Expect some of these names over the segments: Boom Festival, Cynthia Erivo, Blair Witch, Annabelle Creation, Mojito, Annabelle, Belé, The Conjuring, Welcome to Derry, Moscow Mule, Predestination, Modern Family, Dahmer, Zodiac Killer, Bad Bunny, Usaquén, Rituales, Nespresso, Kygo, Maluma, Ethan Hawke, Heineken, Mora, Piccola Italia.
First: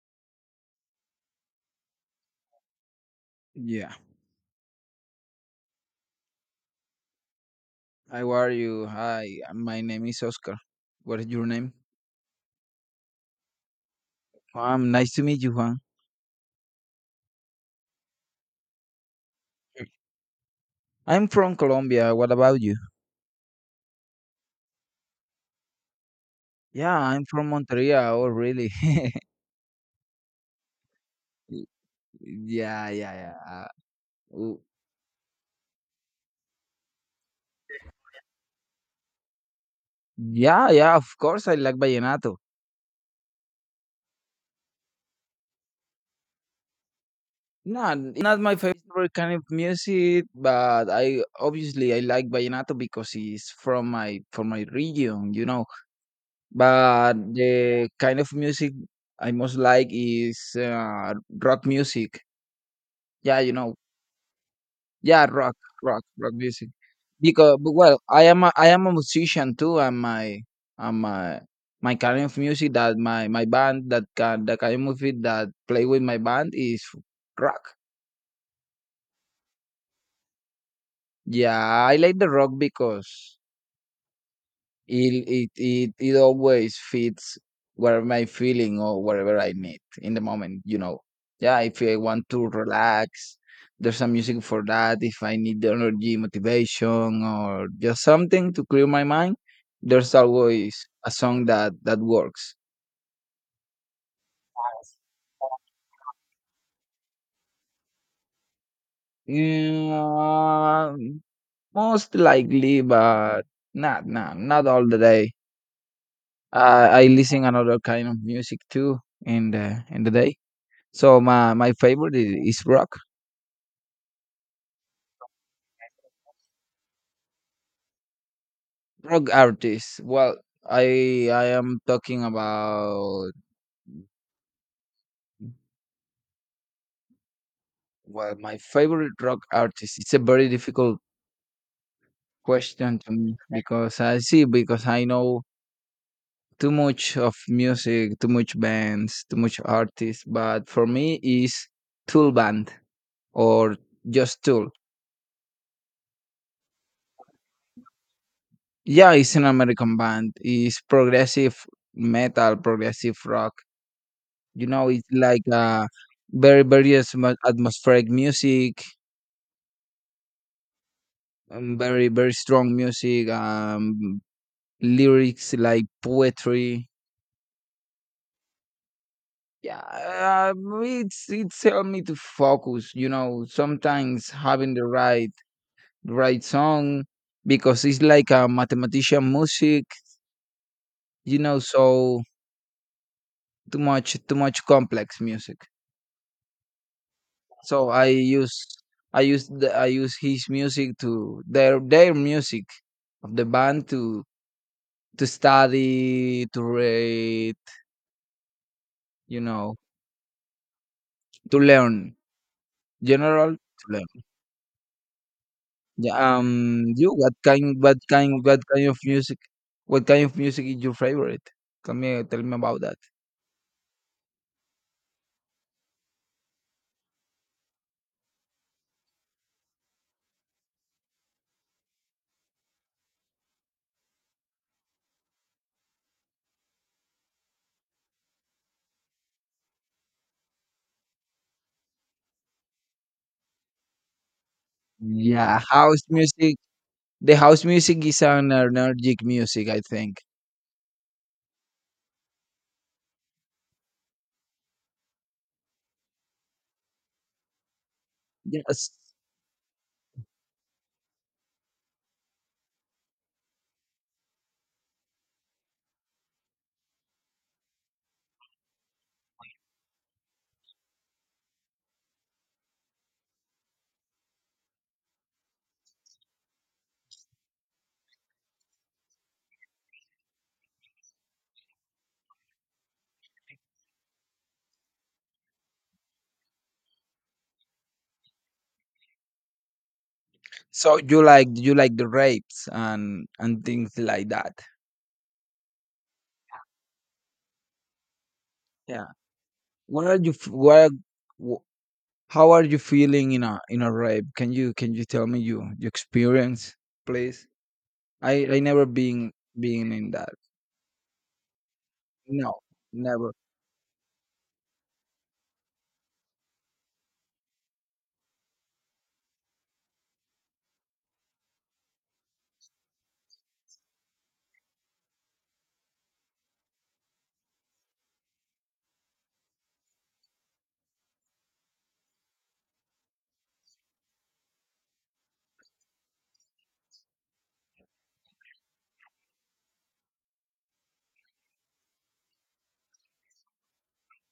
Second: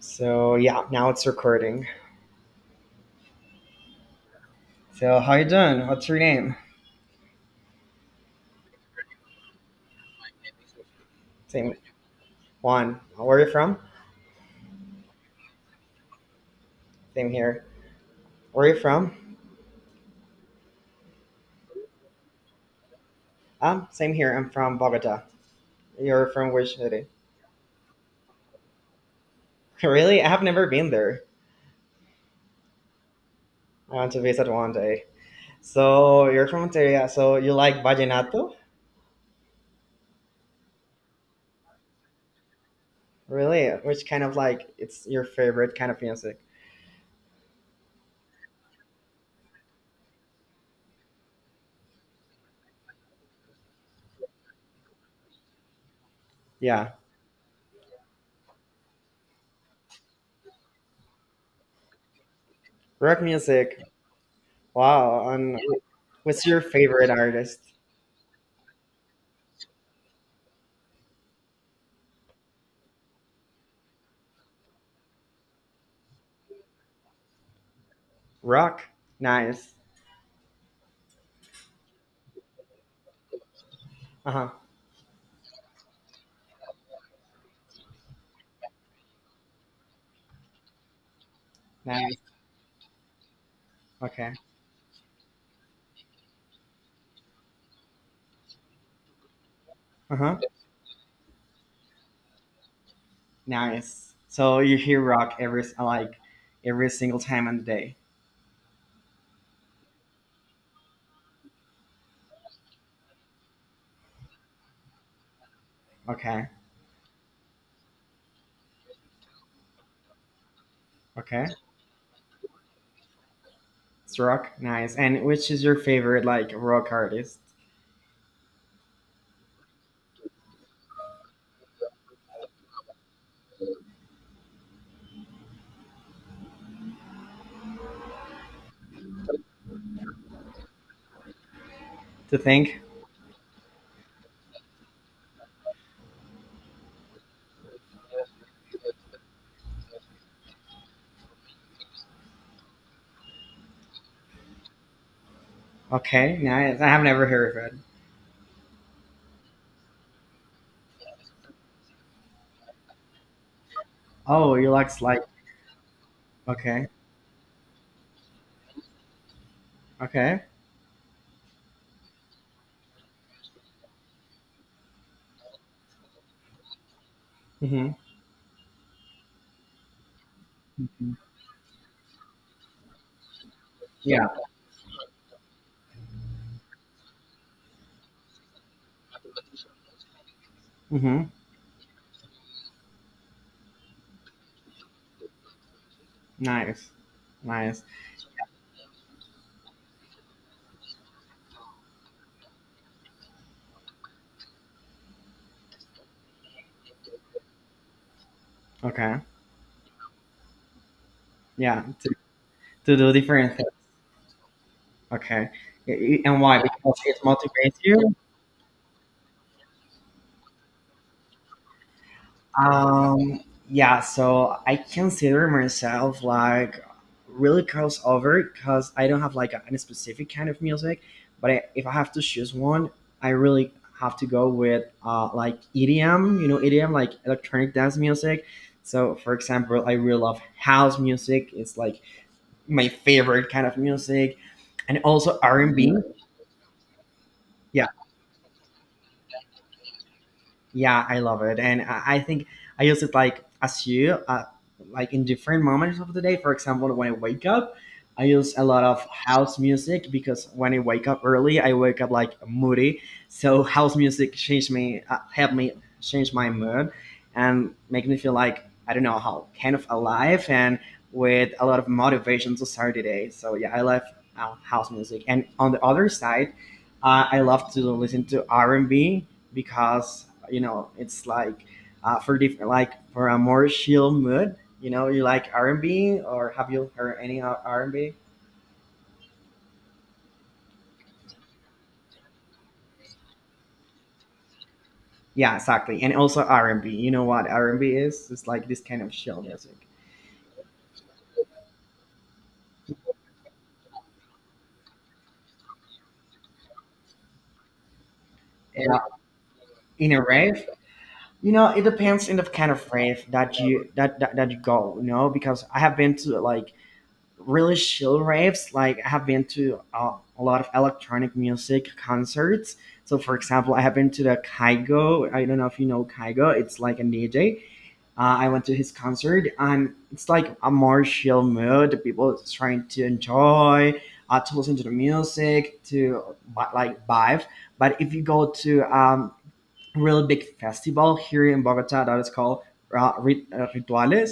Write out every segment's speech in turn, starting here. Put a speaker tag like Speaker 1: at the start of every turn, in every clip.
Speaker 1: So yeah, now it's recording.
Speaker 2: Yeah.
Speaker 1: So how you doing? What's your name?
Speaker 2: How are you? Hi, my name is Oscar. What is your name?
Speaker 1: Same. Juan. Where are you from?
Speaker 2: Nice to meet you, Juan.
Speaker 1: Same here. Where are you from?
Speaker 2: Mm. I'm from Colombia. What about you?
Speaker 1: Same here. I'm from Bogota. You're from which
Speaker 2: Yeah,
Speaker 1: city?
Speaker 2: I'm from Monteria. Oh, really?
Speaker 1: Really? I have never been there.
Speaker 2: Y- yeah.
Speaker 1: I want to visit
Speaker 2: W-
Speaker 1: one day. So you're from Monteria. So you like vallenato?
Speaker 2: yeah, yeah, of course I like vallenato.
Speaker 1: Really? Which kind of like it's your favorite kind of music?
Speaker 2: No, not my favorite kind of music, but I obviously I like vallenato because it's from my region, you know.
Speaker 1: Yeah,
Speaker 2: But the kind of music I most like is rock music.
Speaker 1: rock
Speaker 2: Yeah, you know.
Speaker 1: music.
Speaker 2: Yeah,
Speaker 1: Wow. And
Speaker 2: rock
Speaker 1: what's your
Speaker 2: music.
Speaker 1: favorite
Speaker 2: Because
Speaker 1: artist?
Speaker 2: but, well, I am a musician too, and my kind of music that my band that can the kind of music that play with my band is rock.
Speaker 1: Rock. Nice.
Speaker 2: Yeah, I like the rock because
Speaker 1: Uh huh.
Speaker 2: it always fits whatever my feeling or whatever I need in the moment, you know. Yeah, if I want
Speaker 1: Nice.
Speaker 2: to relax, there's some
Speaker 1: Okay.
Speaker 2: music for that. If I need the energy, motivation, or just something to clear my mind, there's
Speaker 1: Uh huh.
Speaker 2: always a song that works.
Speaker 1: Nice. So you hear rock every single time on the day.
Speaker 2: Yeah, most likely, but not all the day.
Speaker 1: Okay.
Speaker 2: I listen another kind of music too in the day. So
Speaker 1: Okay.
Speaker 2: my favorite is rock
Speaker 1: It's rock. Nice. And which is your favorite, like, rock artist
Speaker 2: rock artists. Well, I am talking about well my favorite rock artist. It's a very difficult
Speaker 1: to think?
Speaker 2: question to me because I see because I know too much of music, too much bands, too much artists. But for me, is Tool band or just Tool.
Speaker 1: Okay. Nice. I have never heard of it.
Speaker 2: Yeah, it's an American band. It's progressive metal, progressive rock.
Speaker 1: Oh,
Speaker 2: You
Speaker 1: you
Speaker 2: know,
Speaker 1: like
Speaker 2: it's
Speaker 1: like
Speaker 2: like very,
Speaker 1: okay.
Speaker 2: very atmospheric music,
Speaker 1: Okay.
Speaker 2: very, very strong music, lyrics like poetry.
Speaker 1: Mm-hmm.
Speaker 2: Yeah,
Speaker 1: Mm-hmm.
Speaker 2: it's helped me to focus. You know,
Speaker 1: Yeah.
Speaker 2: sometimes having the right song because it's like a mathematician music.
Speaker 1: Mm-hmm.
Speaker 2: You know, so too much complex music.
Speaker 1: Nice. Nice.
Speaker 2: So I use his music to their music of the band to study, to read,
Speaker 1: Okay.
Speaker 2: you know, to
Speaker 1: Yeah. To,
Speaker 2: learn.
Speaker 1: to do
Speaker 2: General
Speaker 1: different things.
Speaker 2: to learn.
Speaker 1: Okay.
Speaker 2: Yeah,
Speaker 1: And why? Because
Speaker 2: you
Speaker 1: it motivates you.
Speaker 2: what kind of music is your favorite? Tell me about that.
Speaker 1: Um, yeah, so I consider myself, like, really crossover, because I don't have like any specific kind of music, but if I have to choose one, I really have to go with like EDM, EDM, like electronic dance music. So, for example, I really love house music. It's like my favorite kind of music, and also R
Speaker 2: Yeah,
Speaker 1: and B.
Speaker 2: house music. The house music is an energetic music, I think.
Speaker 1: Yeah, I love it, and I think I use it like, as you, uh, like in different moments of the day. For example, when I wake up, I use a lot
Speaker 2: Yes.
Speaker 1: of house music, because when I wake up early, I wake up like moody. So house music changed me, helped me change my mood and make me feel, like, I don't know how, kind of alive and with a lot of motivation to start the day. So yeah, I love house music. And on the other side, I love to listen to r&b, because, you know, it's like, for different, like, for a more chill mood. You know, you like r&b? Or have you heard any r&b?
Speaker 2: So you like the rapes and things like that.
Speaker 1: Yeah, exactly. And also r&b. You know what r&b is, it's like this kind
Speaker 2: Yeah.
Speaker 1: of chill music.
Speaker 2: What are you? F- What? Are, wh- How are you feeling in a rape? Can you tell me your experience, please? I never
Speaker 1: Yeah.
Speaker 2: been in
Speaker 1: In a
Speaker 2: that.
Speaker 1: rave, you know, it depends in the
Speaker 2: No,
Speaker 1: kind of rave
Speaker 2: never.
Speaker 1: that you, that you go, you know, because I have been to, like, really chill raves. Like, I have been to a lot of electronic music concerts. So for example, I have been to the Kygo. I don't know if you know Kygo. It's like a DJ. I went to his concert and it's like a more chill mood. The people is trying to enjoy, to listen to the music, to, like, vibe. But if you go to real big festival here in Bogota that is called, Rituales,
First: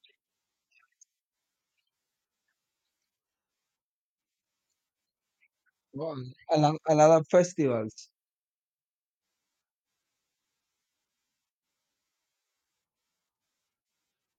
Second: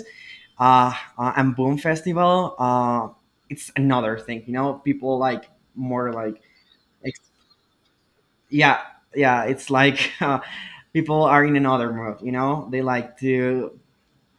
Speaker 1: uh, and Boom Festival, it's another thing. You know, people like, more
Speaker 2: Well,
Speaker 1: like,
Speaker 2: a lot of
Speaker 1: ex-
Speaker 2: festivals.
Speaker 1: yeah, yeah. It's like, people are in another mood. You know, they like to,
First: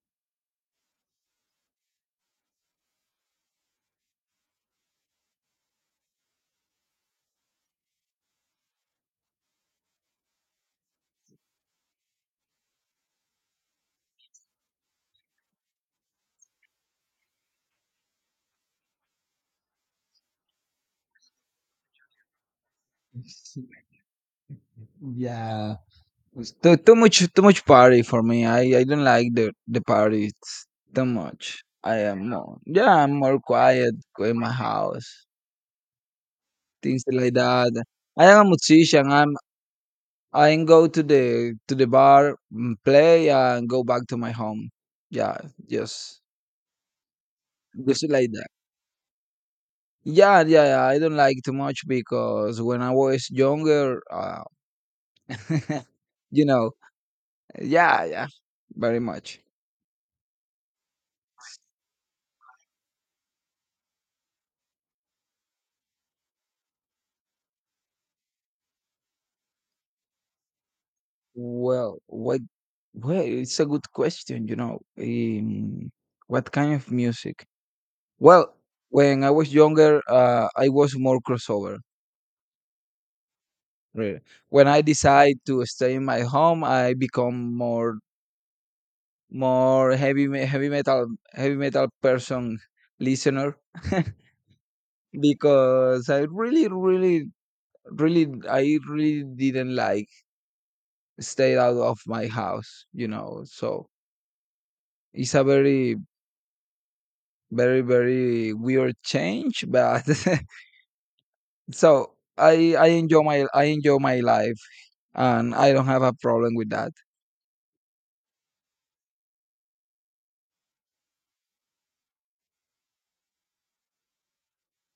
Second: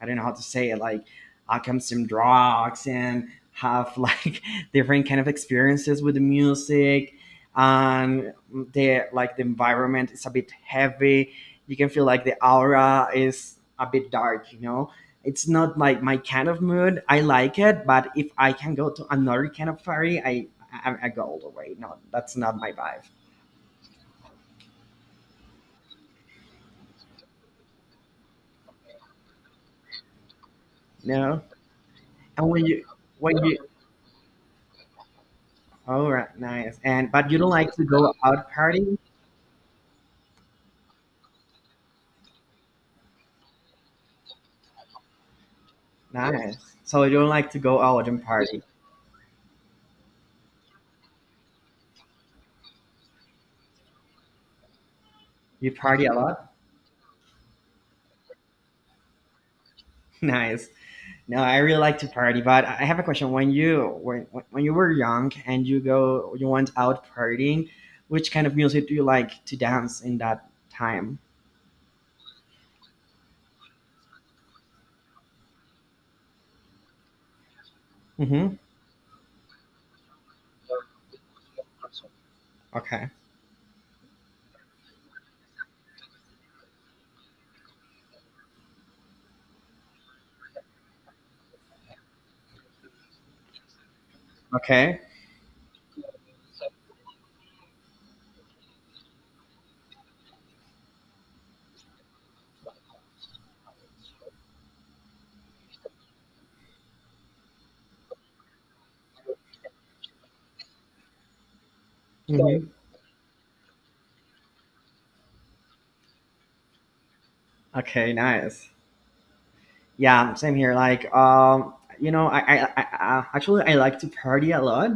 Speaker 1: I don't know how to say it, like, I come some drugs and have like, different kind of experiences with the music, and the environment is a bit heavy. You can feel like the aura is a bit dark. It's not like my kind of mood. I like it, but if I can go to another kind of party, I go all the way. No, that's not my vibe.
Speaker 2: Yeah. It's too much party for me. I don't like the parties too
Speaker 1: No.
Speaker 2: much. I am
Speaker 1: And
Speaker 2: more
Speaker 1: when you
Speaker 2: yeah I'm
Speaker 1: when
Speaker 2: more
Speaker 1: you
Speaker 2: quiet in my house
Speaker 1: all right, nice.
Speaker 2: things
Speaker 1: And but
Speaker 2: like
Speaker 1: you don't like to
Speaker 2: that.
Speaker 1: go
Speaker 2: I am
Speaker 1: out
Speaker 2: a
Speaker 1: party?
Speaker 2: musician. I go to the bar, mm, play, and go back to my home. Yeah, just
Speaker 1: Nice. So you don't like to go
Speaker 2: just
Speaker 1: out and
Speaker 2: like that.
Speaker 1: party.
Speaker 2: Yeah, I don't like too much because when I was younger,
Speaker 1: You party a
Speaker 2: you
Speaker 1: lot?
Speaker 2: know, yeah, very much.
Speaker 1: Nice. No, I really like to party, but I have a question. When you were young and you went out partying, which kind of music do you like to dance in that time?
Speaker 2: Well, what? Well, it's a good question. You know, what kind of music?
Speaker 1: Mm-hmm.
Speaker 2: Well, when I was younger, I was more crossover.
Speaker 1: Okay.
Speaker 2: Really, when I decide to stay in my home, I become more more heavy me- heavy metal heavy metal person listener.
Speaker 1: Okay.
Speaker 2: Because I really I really didn't like stay out of my house, you know. So it's a very weird change, but so
Speaker 1: Hmm.
Speaker 2: I enjoy my life and I don't have a problem with that.
Speaker 1: Okay. Nice. Yeah. Same here. Like, you know, I actually, I like to party a lot,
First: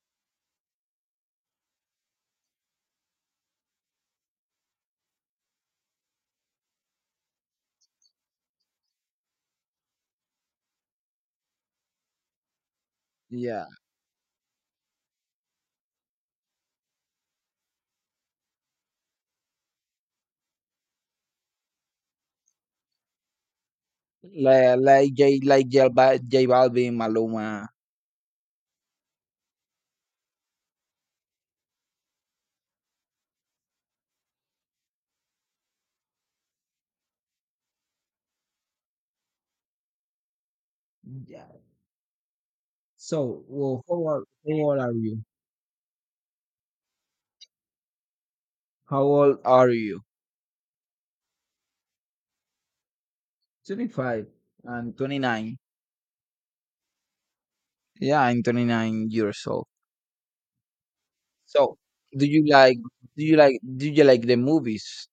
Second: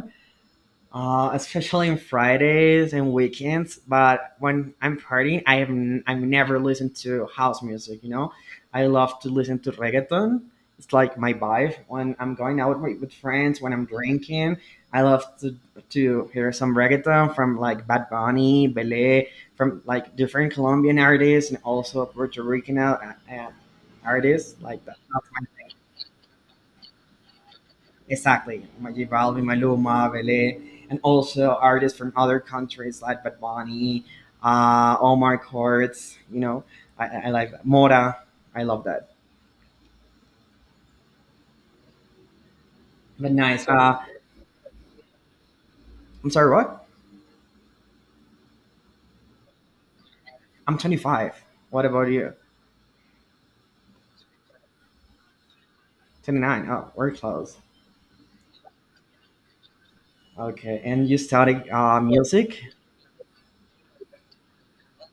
Speaker 1: especially on Fridays and weekends. But when I'm partying, I've never listened to house music. You know, I love to listen to reggaeton. It's like my vibe when I'm going out with friends.
Speaker 2: Yeah,
Speaker 1: When I'm drinking, I love to hear some reggaeton from like Bad Bunny, Belé, from like different Colombian artists and also Puerto Rican, artists
Speaker 2: like
Speaker 1: like that.
Speaker 2: like J like J, J Balvin, Maluma.
Speaker 1: Exactly. Majid Balbi, Maluma, Vele, and also artists from other countries like Bad Bunny, Omar Courts, you know, I like that. Mora. I love that.
Speaker 2: Yeah.
Speaker 1: But
Speaker 2: So,
Speaker 1: nice.
Speaker 2: well, how old are you?
Speaker 1: I'm sorry, what?
Speaker 2: How old are you?
Speaker 1: I'm 25. What about you?
Speaker 2: 25. I'm 29.
Speaker 1: 29. Oh, we're close.
Speaker 2: Yeah, I'm 29 years old.
Speaker 1: Okay. And you studied,
Speaker 2: So, do you
Speaker 1: music?
Speaker 2: like the movies,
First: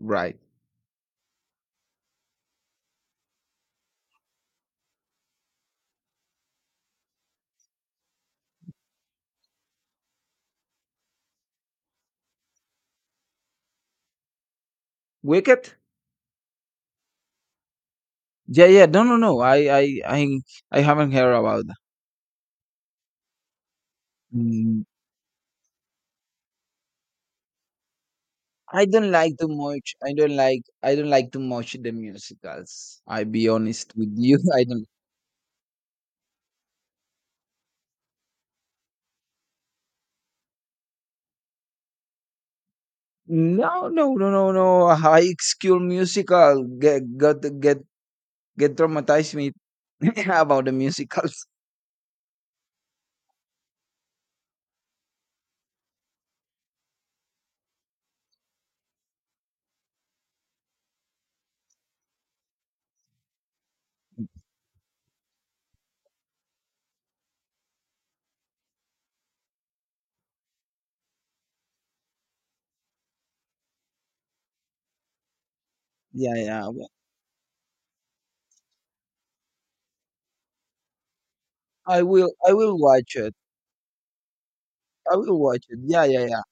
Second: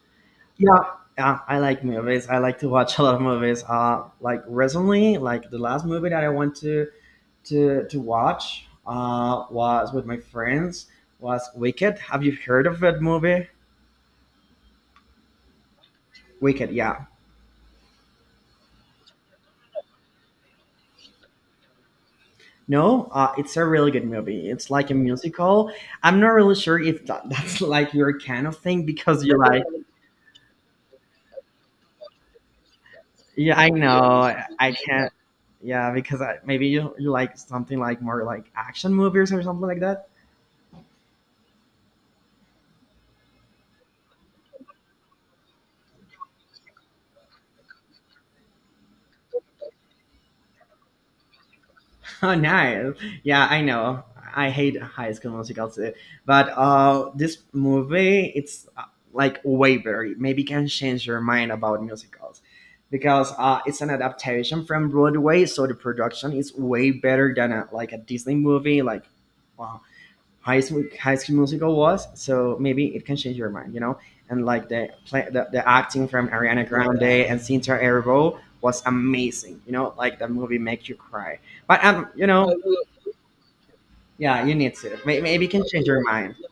Speaker 2: right?
Speaker 1: Yeah. Yeah, I like movies. I like to watch a lot of movies. Like recently, like the last movie that I went to watch, was with my friends, was Wicked. Have you heard of that movie?
Speaker 2: Wicked?
Speaker 1: Wicked, yeah.
Speaker 2: Yeah. No, I haven't heard about that.
Speaker 1: No, it's a really good movie. It's
Speaker 2: Mm,
Speaker 1: like a musical. I'm not really sure if that's like your kind of
Speaker 2: I
Speaker 1: thing,
Speaker 2: don't
Speaker 1: because you
Speaker 2: like too
Speaker 1: like,
Speaker 2: much. I don't like too much the musicals. I be
Speaker 1: yeah, I
Speaker 2: honest with
Speaker 1: know,
Speaker 2: you. I
Speaker 1: I
Speaker 2: don't
Speaker 1: can't, yeah, because maybe you like something like more like action movies or something like that.
Speaker 2: No, no, no, no, no. A High school musical get got get traumatized me about the musicals.
Speaker 1: Oh, nice. Yeah, I know. I hate High School Musical too, but this movie, it's like Waverly. Maybe can change your mind about musicals, because it's an adaptation from Broadway, so the production is way better than like a Disney movie, like, uh, High School Musical was. So maybe it can change your mind. And like the play, the acting from
Speaker 2: Yeah, yeah.
Speaker 1: Ariana Grande and Cynthia Erivo was amazing. You know, like, the movie make you cry. But
Speaker 2: I will watch it.
Speaker 1: yeah, you need to.
Speaker 2: I will
Speaker 1: Maybe it can
Speaker 2: watch it.
Speaker 1: change your
Speaker 2: Yeah, yeah,
Speaker 1: mind.
Speaker 2: yeah.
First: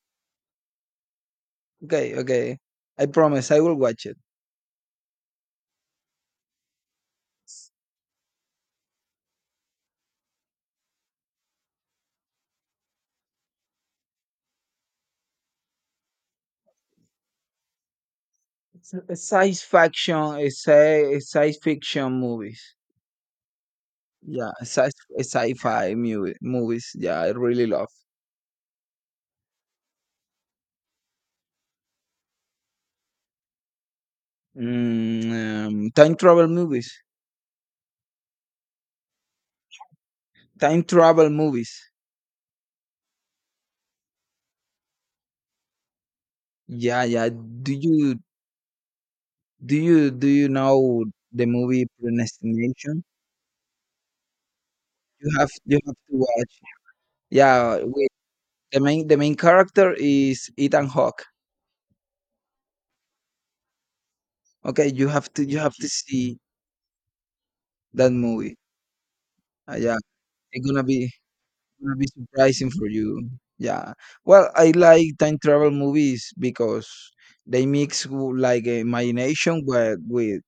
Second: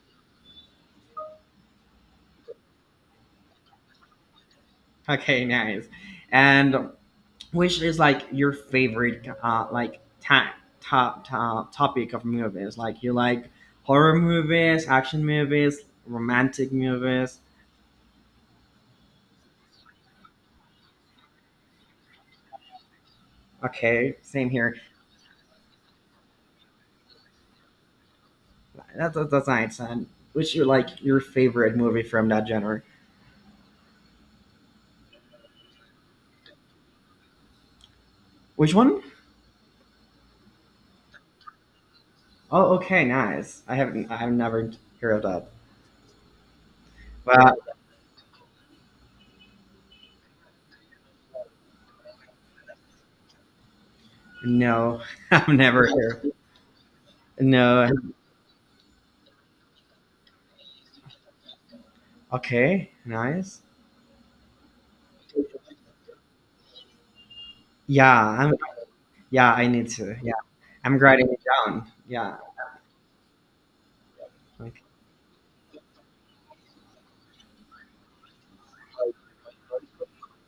Speaker 2: Okay, okay. I promise I will watch it.
Speaker 1: Okay, nice. And which is like your favorite, like, time, top topic of movies? Like, you like horror movies, action movies, romantic movies.
Speaker 2: It's a science fiction, a science fiction movies.
Speaker 1: Okay, same
Speaker 2: Yeah,
Speaker 1: here.
Speaker 2: sci-fi movie, movies. Yeah, I really love.
Speaker 1: That's nice. And which you like your favorite movie from that genre?
Speaker 2: Mm, time travel movies.
Speaker 1: Which one?
Speaker 2: Time travel movies.
Speaker 1: Oh, okay, nice. I haven't. I've never heard of that.
Speaker 2: Yeah, yeah.
Speaker 1: But
Speaker 2: Do you do you know the movie Predestination?
Speaker 1: no, I've
Speaker 2: You
Speaker 1: never
Speaker 2: have to
Speaker 1: heard.
Speaker 2: watch. Yeah,
Speaker 1: No.
Speaker 2: we the main character is Ethan Hawke.
Speaker 1: Okay, nice.
Speaker 2: Okay, you have to see that
Speaker 1: Yeah, I'm.
Speaker 2: movie.
Speaker 1: Yeah, I need
Speaker 2: Yeah,
Speaker 1: to. Yeah,
Speaker 2: it's
Speaker 1: I'm writing it down.
Speaker 2: gonna be
Speaker 1: Yeah.
Speaker 2: surprising for you. Yeah. Well, I
Speaker 1: Like,
Speaker 2: like time travel movies because like imagination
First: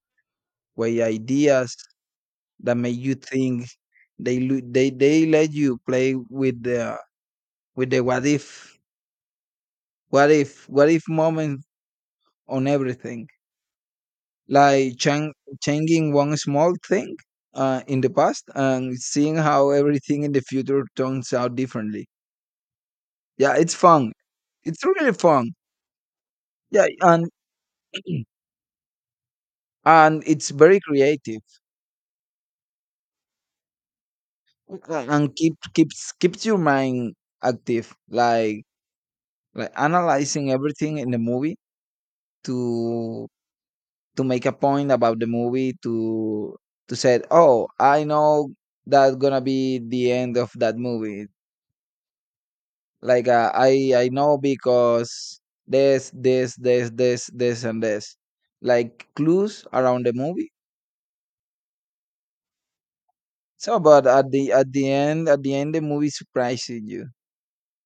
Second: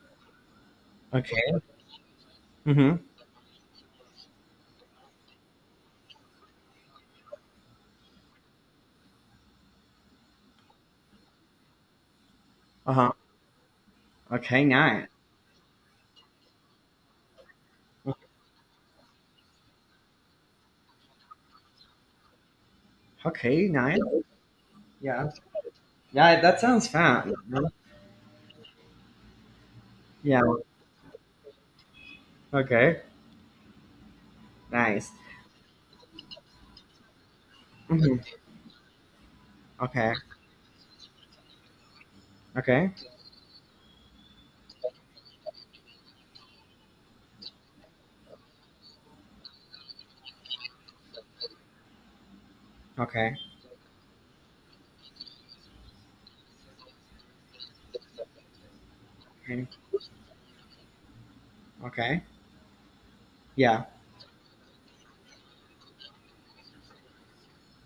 Speaker 2: with
Speaker 1: okay.
Speaker 2: ideas that make
Speaker 1: Mhm.
Speaker 2: you think. They lo- They let you play with the what if moment on
Speaker 1: Uh huh.
Speaker 2: everything.
Speaker 1: Okay,
Speaker 2: like
Speaker 1: nice.
Speaker 2: chang- Changing one small thing in the past and seeing how everything in the future turns out differently. Yeah,
Speaker 1: Okay,
Speaker 2: it's
Speaker 1: nice.
Speaker 2: fun. It's really
Speaker 1: Yeah.
Speaker 2: fun.
Speaker 1: Yeah, that
Speaker 2: Yeah,
Speaker 1: sounds
Speaker 2: and
Speaker 1: fun.
Speaker 2: and
Speaker 1: Yeah.
Speaker 2: it's very creative,
Speaker 1: Okay. Nice.
Speaker 2: and keeps your mind active.
Speaker 1: Mhm.
Speaker 2: Like
Speaker 1: Okay.
Speaker 2: analyzing everything in the movie
Speaker 1: Okay.
Speaker 2: to make a point about the movie to say, oh, I know that's gonna be the end of that movie like
Speaker 1: Okay.
Speaker 2: I know because this and this like clues
Speaker 1: Okay.
Speaker 2: around the movie
Speaker 1: Okay.
Speaker 2: so
Speaker 1: Yeah.
Speaker 2: but at the end the movie surprises you.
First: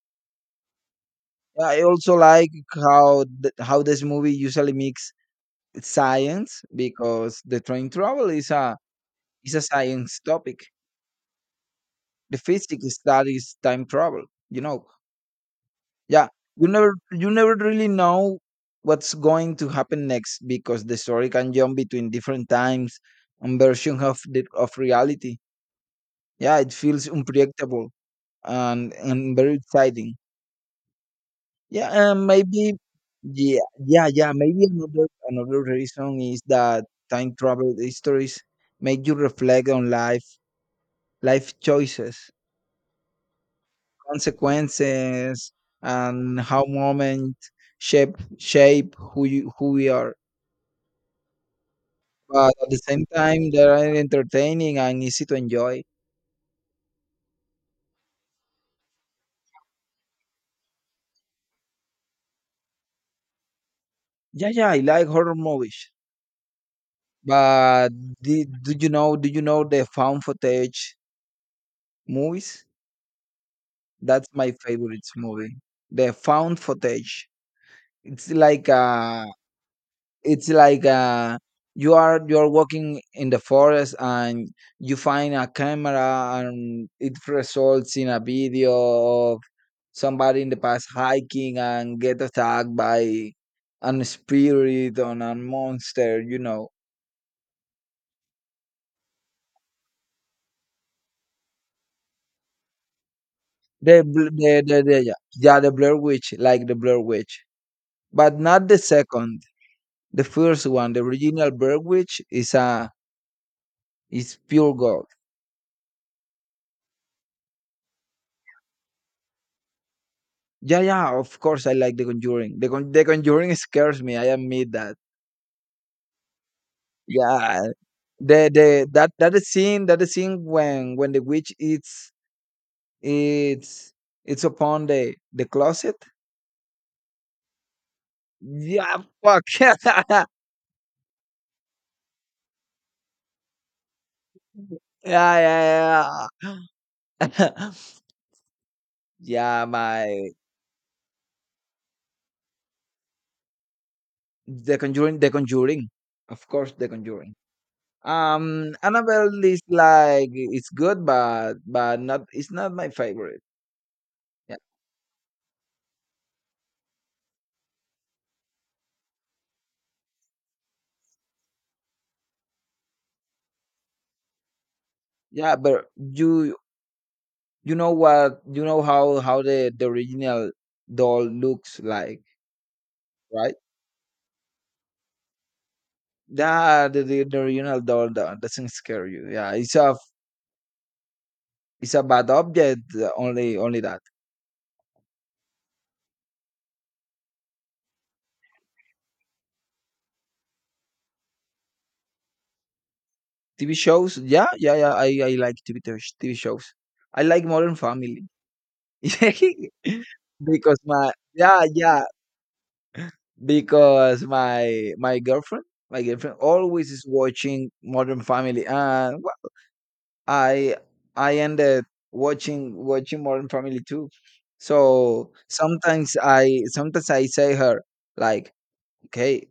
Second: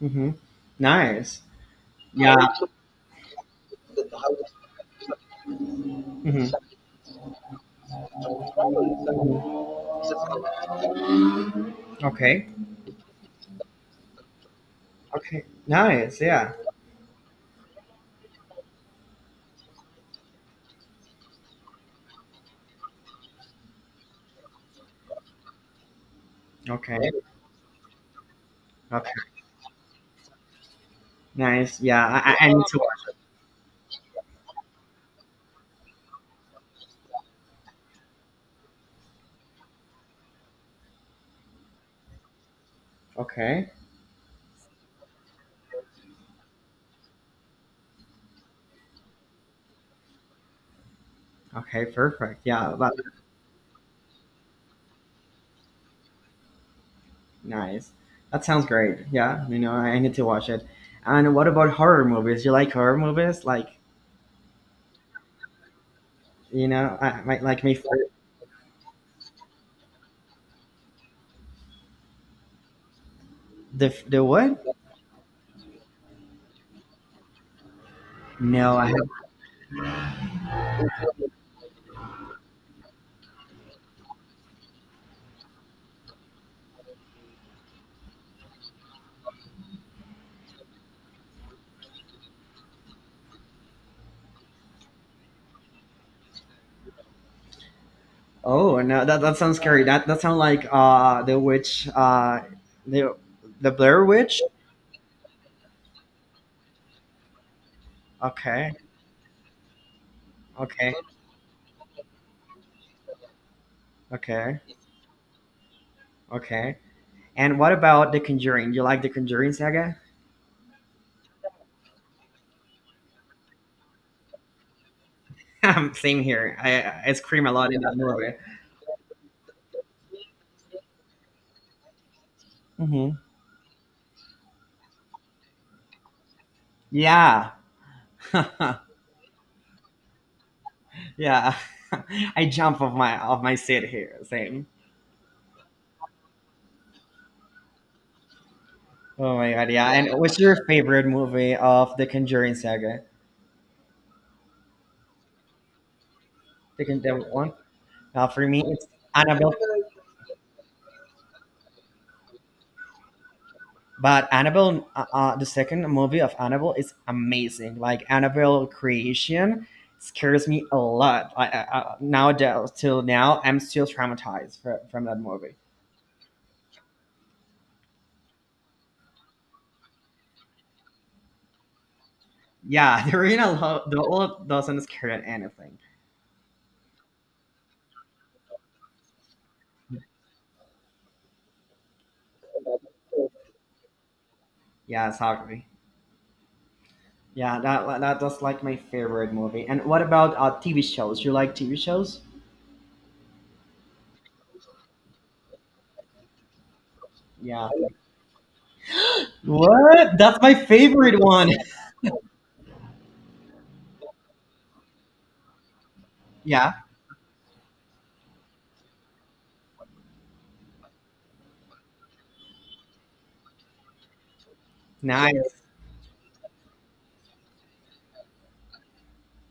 Speaker 1: Mm-hmm. Nice.
Speaker 2: I also
Speaker 1: Yeah.
Speaker 2: like how this movie usually mix
Speaker 1: Mm-hmm.
Speaker 2: science because the time travel is a science topic. The
Speaker 1: Okay.
Speaker 2: physics studies time travel, you know.
Speaker 1: Okay. Nice.
Speaker 2: Yeah,
Speaker 1: Yeah.
Speaker 2: you never really know what's going to happen next because the story can jump between different times and versions of of reality. Yeah, it feels
Speaker 1: Okay.
Speaker 2: unpredictable and
Speaker 1: Okay.
Speaker 2: very exciting.
Speaker 1: Nice.
Speaker 2: Yeah,
Speaker 1: Yeah.
Speaker 2: and
Speaker 1: I need
Speaker 2: maybe
Speaker 1: to watch.
Speaker 2: yeah yeah maybe another reason is that time travel stories make you reflect on life choices,
Speaker 1: Okay.
Speaker 2: consequences, and how moments shape who we are.
Speaker 1: Okay. Perfect.
Speaker 2: But at
Speaker 1: Yeah.
Speaker 2: the same time, they are entertaining and easy to enjoy.
Speaker 1: Nice. That sounds great. Yeah. You know, I need to watch it. And what about horror movies? You like horror movies? Like,
Speaker 2: Yeah, yeah, I like horror movies.
Speaker 1: you know, I, my, like me.
Speaker 2: But do you know? Do you know the found footage movies?
Speaker 1: The
Speaker 2: That's my
Speaker 1: what?
Speaker 2: favorite movie. The found footage. It's like
Speaker 1: No, I have.
Speaker 2: uh It's like You are walking in the forest and you find a camera and it results in a video of somebody in the past hiking and get attacked by an spirit or a monster, you know.
Speaker 1: Oh no, that sounds scary. That sounds like, the witch, the the Blair
Speaker 2: The, bl-
Speaker 1: Witch.
Speaker 2: the yeah, yeah, the Blair Witch, but not
Speaker 1: Okay.
Speaker 2: the second. The first one,
Speaker 1: Okay.
Speaker 2: the original Blair Witch, is a is
Speaker 1: Okay.
Speaker 2: pure gold.
Speaker 1: Okay. And what about The Conjuring? You like The Conjuring saga?
Speaker 2: Yeah, yeah, of course I like The Conjuring. The Conjuring scares me. I admit that.
Speaker 1: Same here. I scream a
Speaker 2: Yeah,
Speaker 1: lot in that movie.
Speaker 2: the that that is scene when the witch eats,
Speaker 1: Hmm.
Speaker 2: it's upon the closet.
Speaker 1: Yeah.
Speaker 2: Yeah, fuck.
Speaker 1: Yeah. I jump off my seat here. Same.
Speaker 2: Yeah, yeah, yeah.
Speaker 1: Oh my
Speaker 2: Yeah,
Speaker 1: god, yeah. And
Speaker 2: my
Speaker 1: what's your favorite movie of The Conjuring saga?
Speaker 2: The Conjuring, The Conjuring. Of course,
Speaker 1: The,
Speaker 2: The
Speaker 1: con- the
Speaker 2: Conjuring.
Speaker 1: one? For me, it's
Speaker 2: Annabelle
Speaker 1: Annabelle.
Speaker 2: is like it's good, but not it's not my favorite.
Speaker 1: But
Speaker 2: Yeah,
Speaker 1: Annabelle, the second movie of Annabelle is amazing. Like Annabelle creation scares me a lot. Nowadays, till now, I'm still traumatized from that movie.
Speaker 2: yeah, but you know what you know how the original doll looks like,
Speaker 1: Yeah, the original
Speaker 2: right?
Speaker 1: the old doesn't scare at anything.
Speaker 2: Yeah, the original doll doesn't scare you. Yeah, it's a bad object. Only that.
Speaker 1: Yeah, exactly. Yeah, that's like my favorite movie. And what about, TV shows? You like TV shows?
Speaker 2: TV shows, yeah, yeah, yeah. I like TV shows. I like
Speaker 1: Yeah.
Speaker 2: Modern Family
Speaker 1: What? That's my
Speaker 2: because my
Speaker 1: favorite one.
Speaker 2: yeah yeah because my girlfriend
Speaker 1: Yeah.
Speaker 2: always is watching Modern Family and well, I I ended watching Modern Family too. So
Speaker 1: Nice.
Speaker 2: sometimes I say her like okay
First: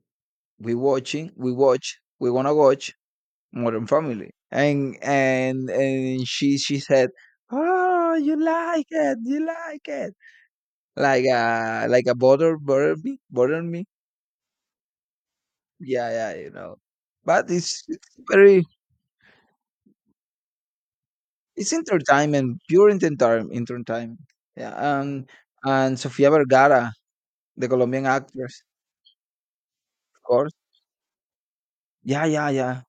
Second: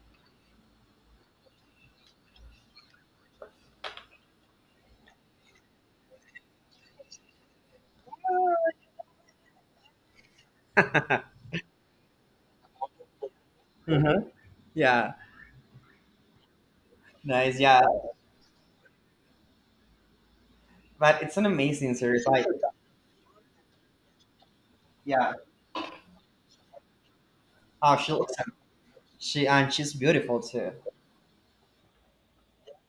Speaker 2: we wanna watch Modern Family, and she said, "Oh, you like it," like a bother me.
Speaker 1: Mhm. Yeah.
Speaker 2: Yeah, yeah, you know. But
Speaker 1: Nice. Yeah.
Speaker 2: it's very
Speaker 1: But it's an
Speaker 2: it's
Speaker 1: amazing series. Like,
Speaker 2: entertainment, pure entertainment. Yeah, and
Speaker 1: yeah.
Speaker 2: Sofia Vergara, the
Speaker 1: Oh,
Speaker 2: Colombian
Speaker 1: she looks.
Speaker 2: actress,
Speaker 1: She, and she's
Speaker 2: of
Speaker 1: beautiful
Speaker 2: course.
Speaker 1: too.
Speaker 2: Yeah, yeah, yeah.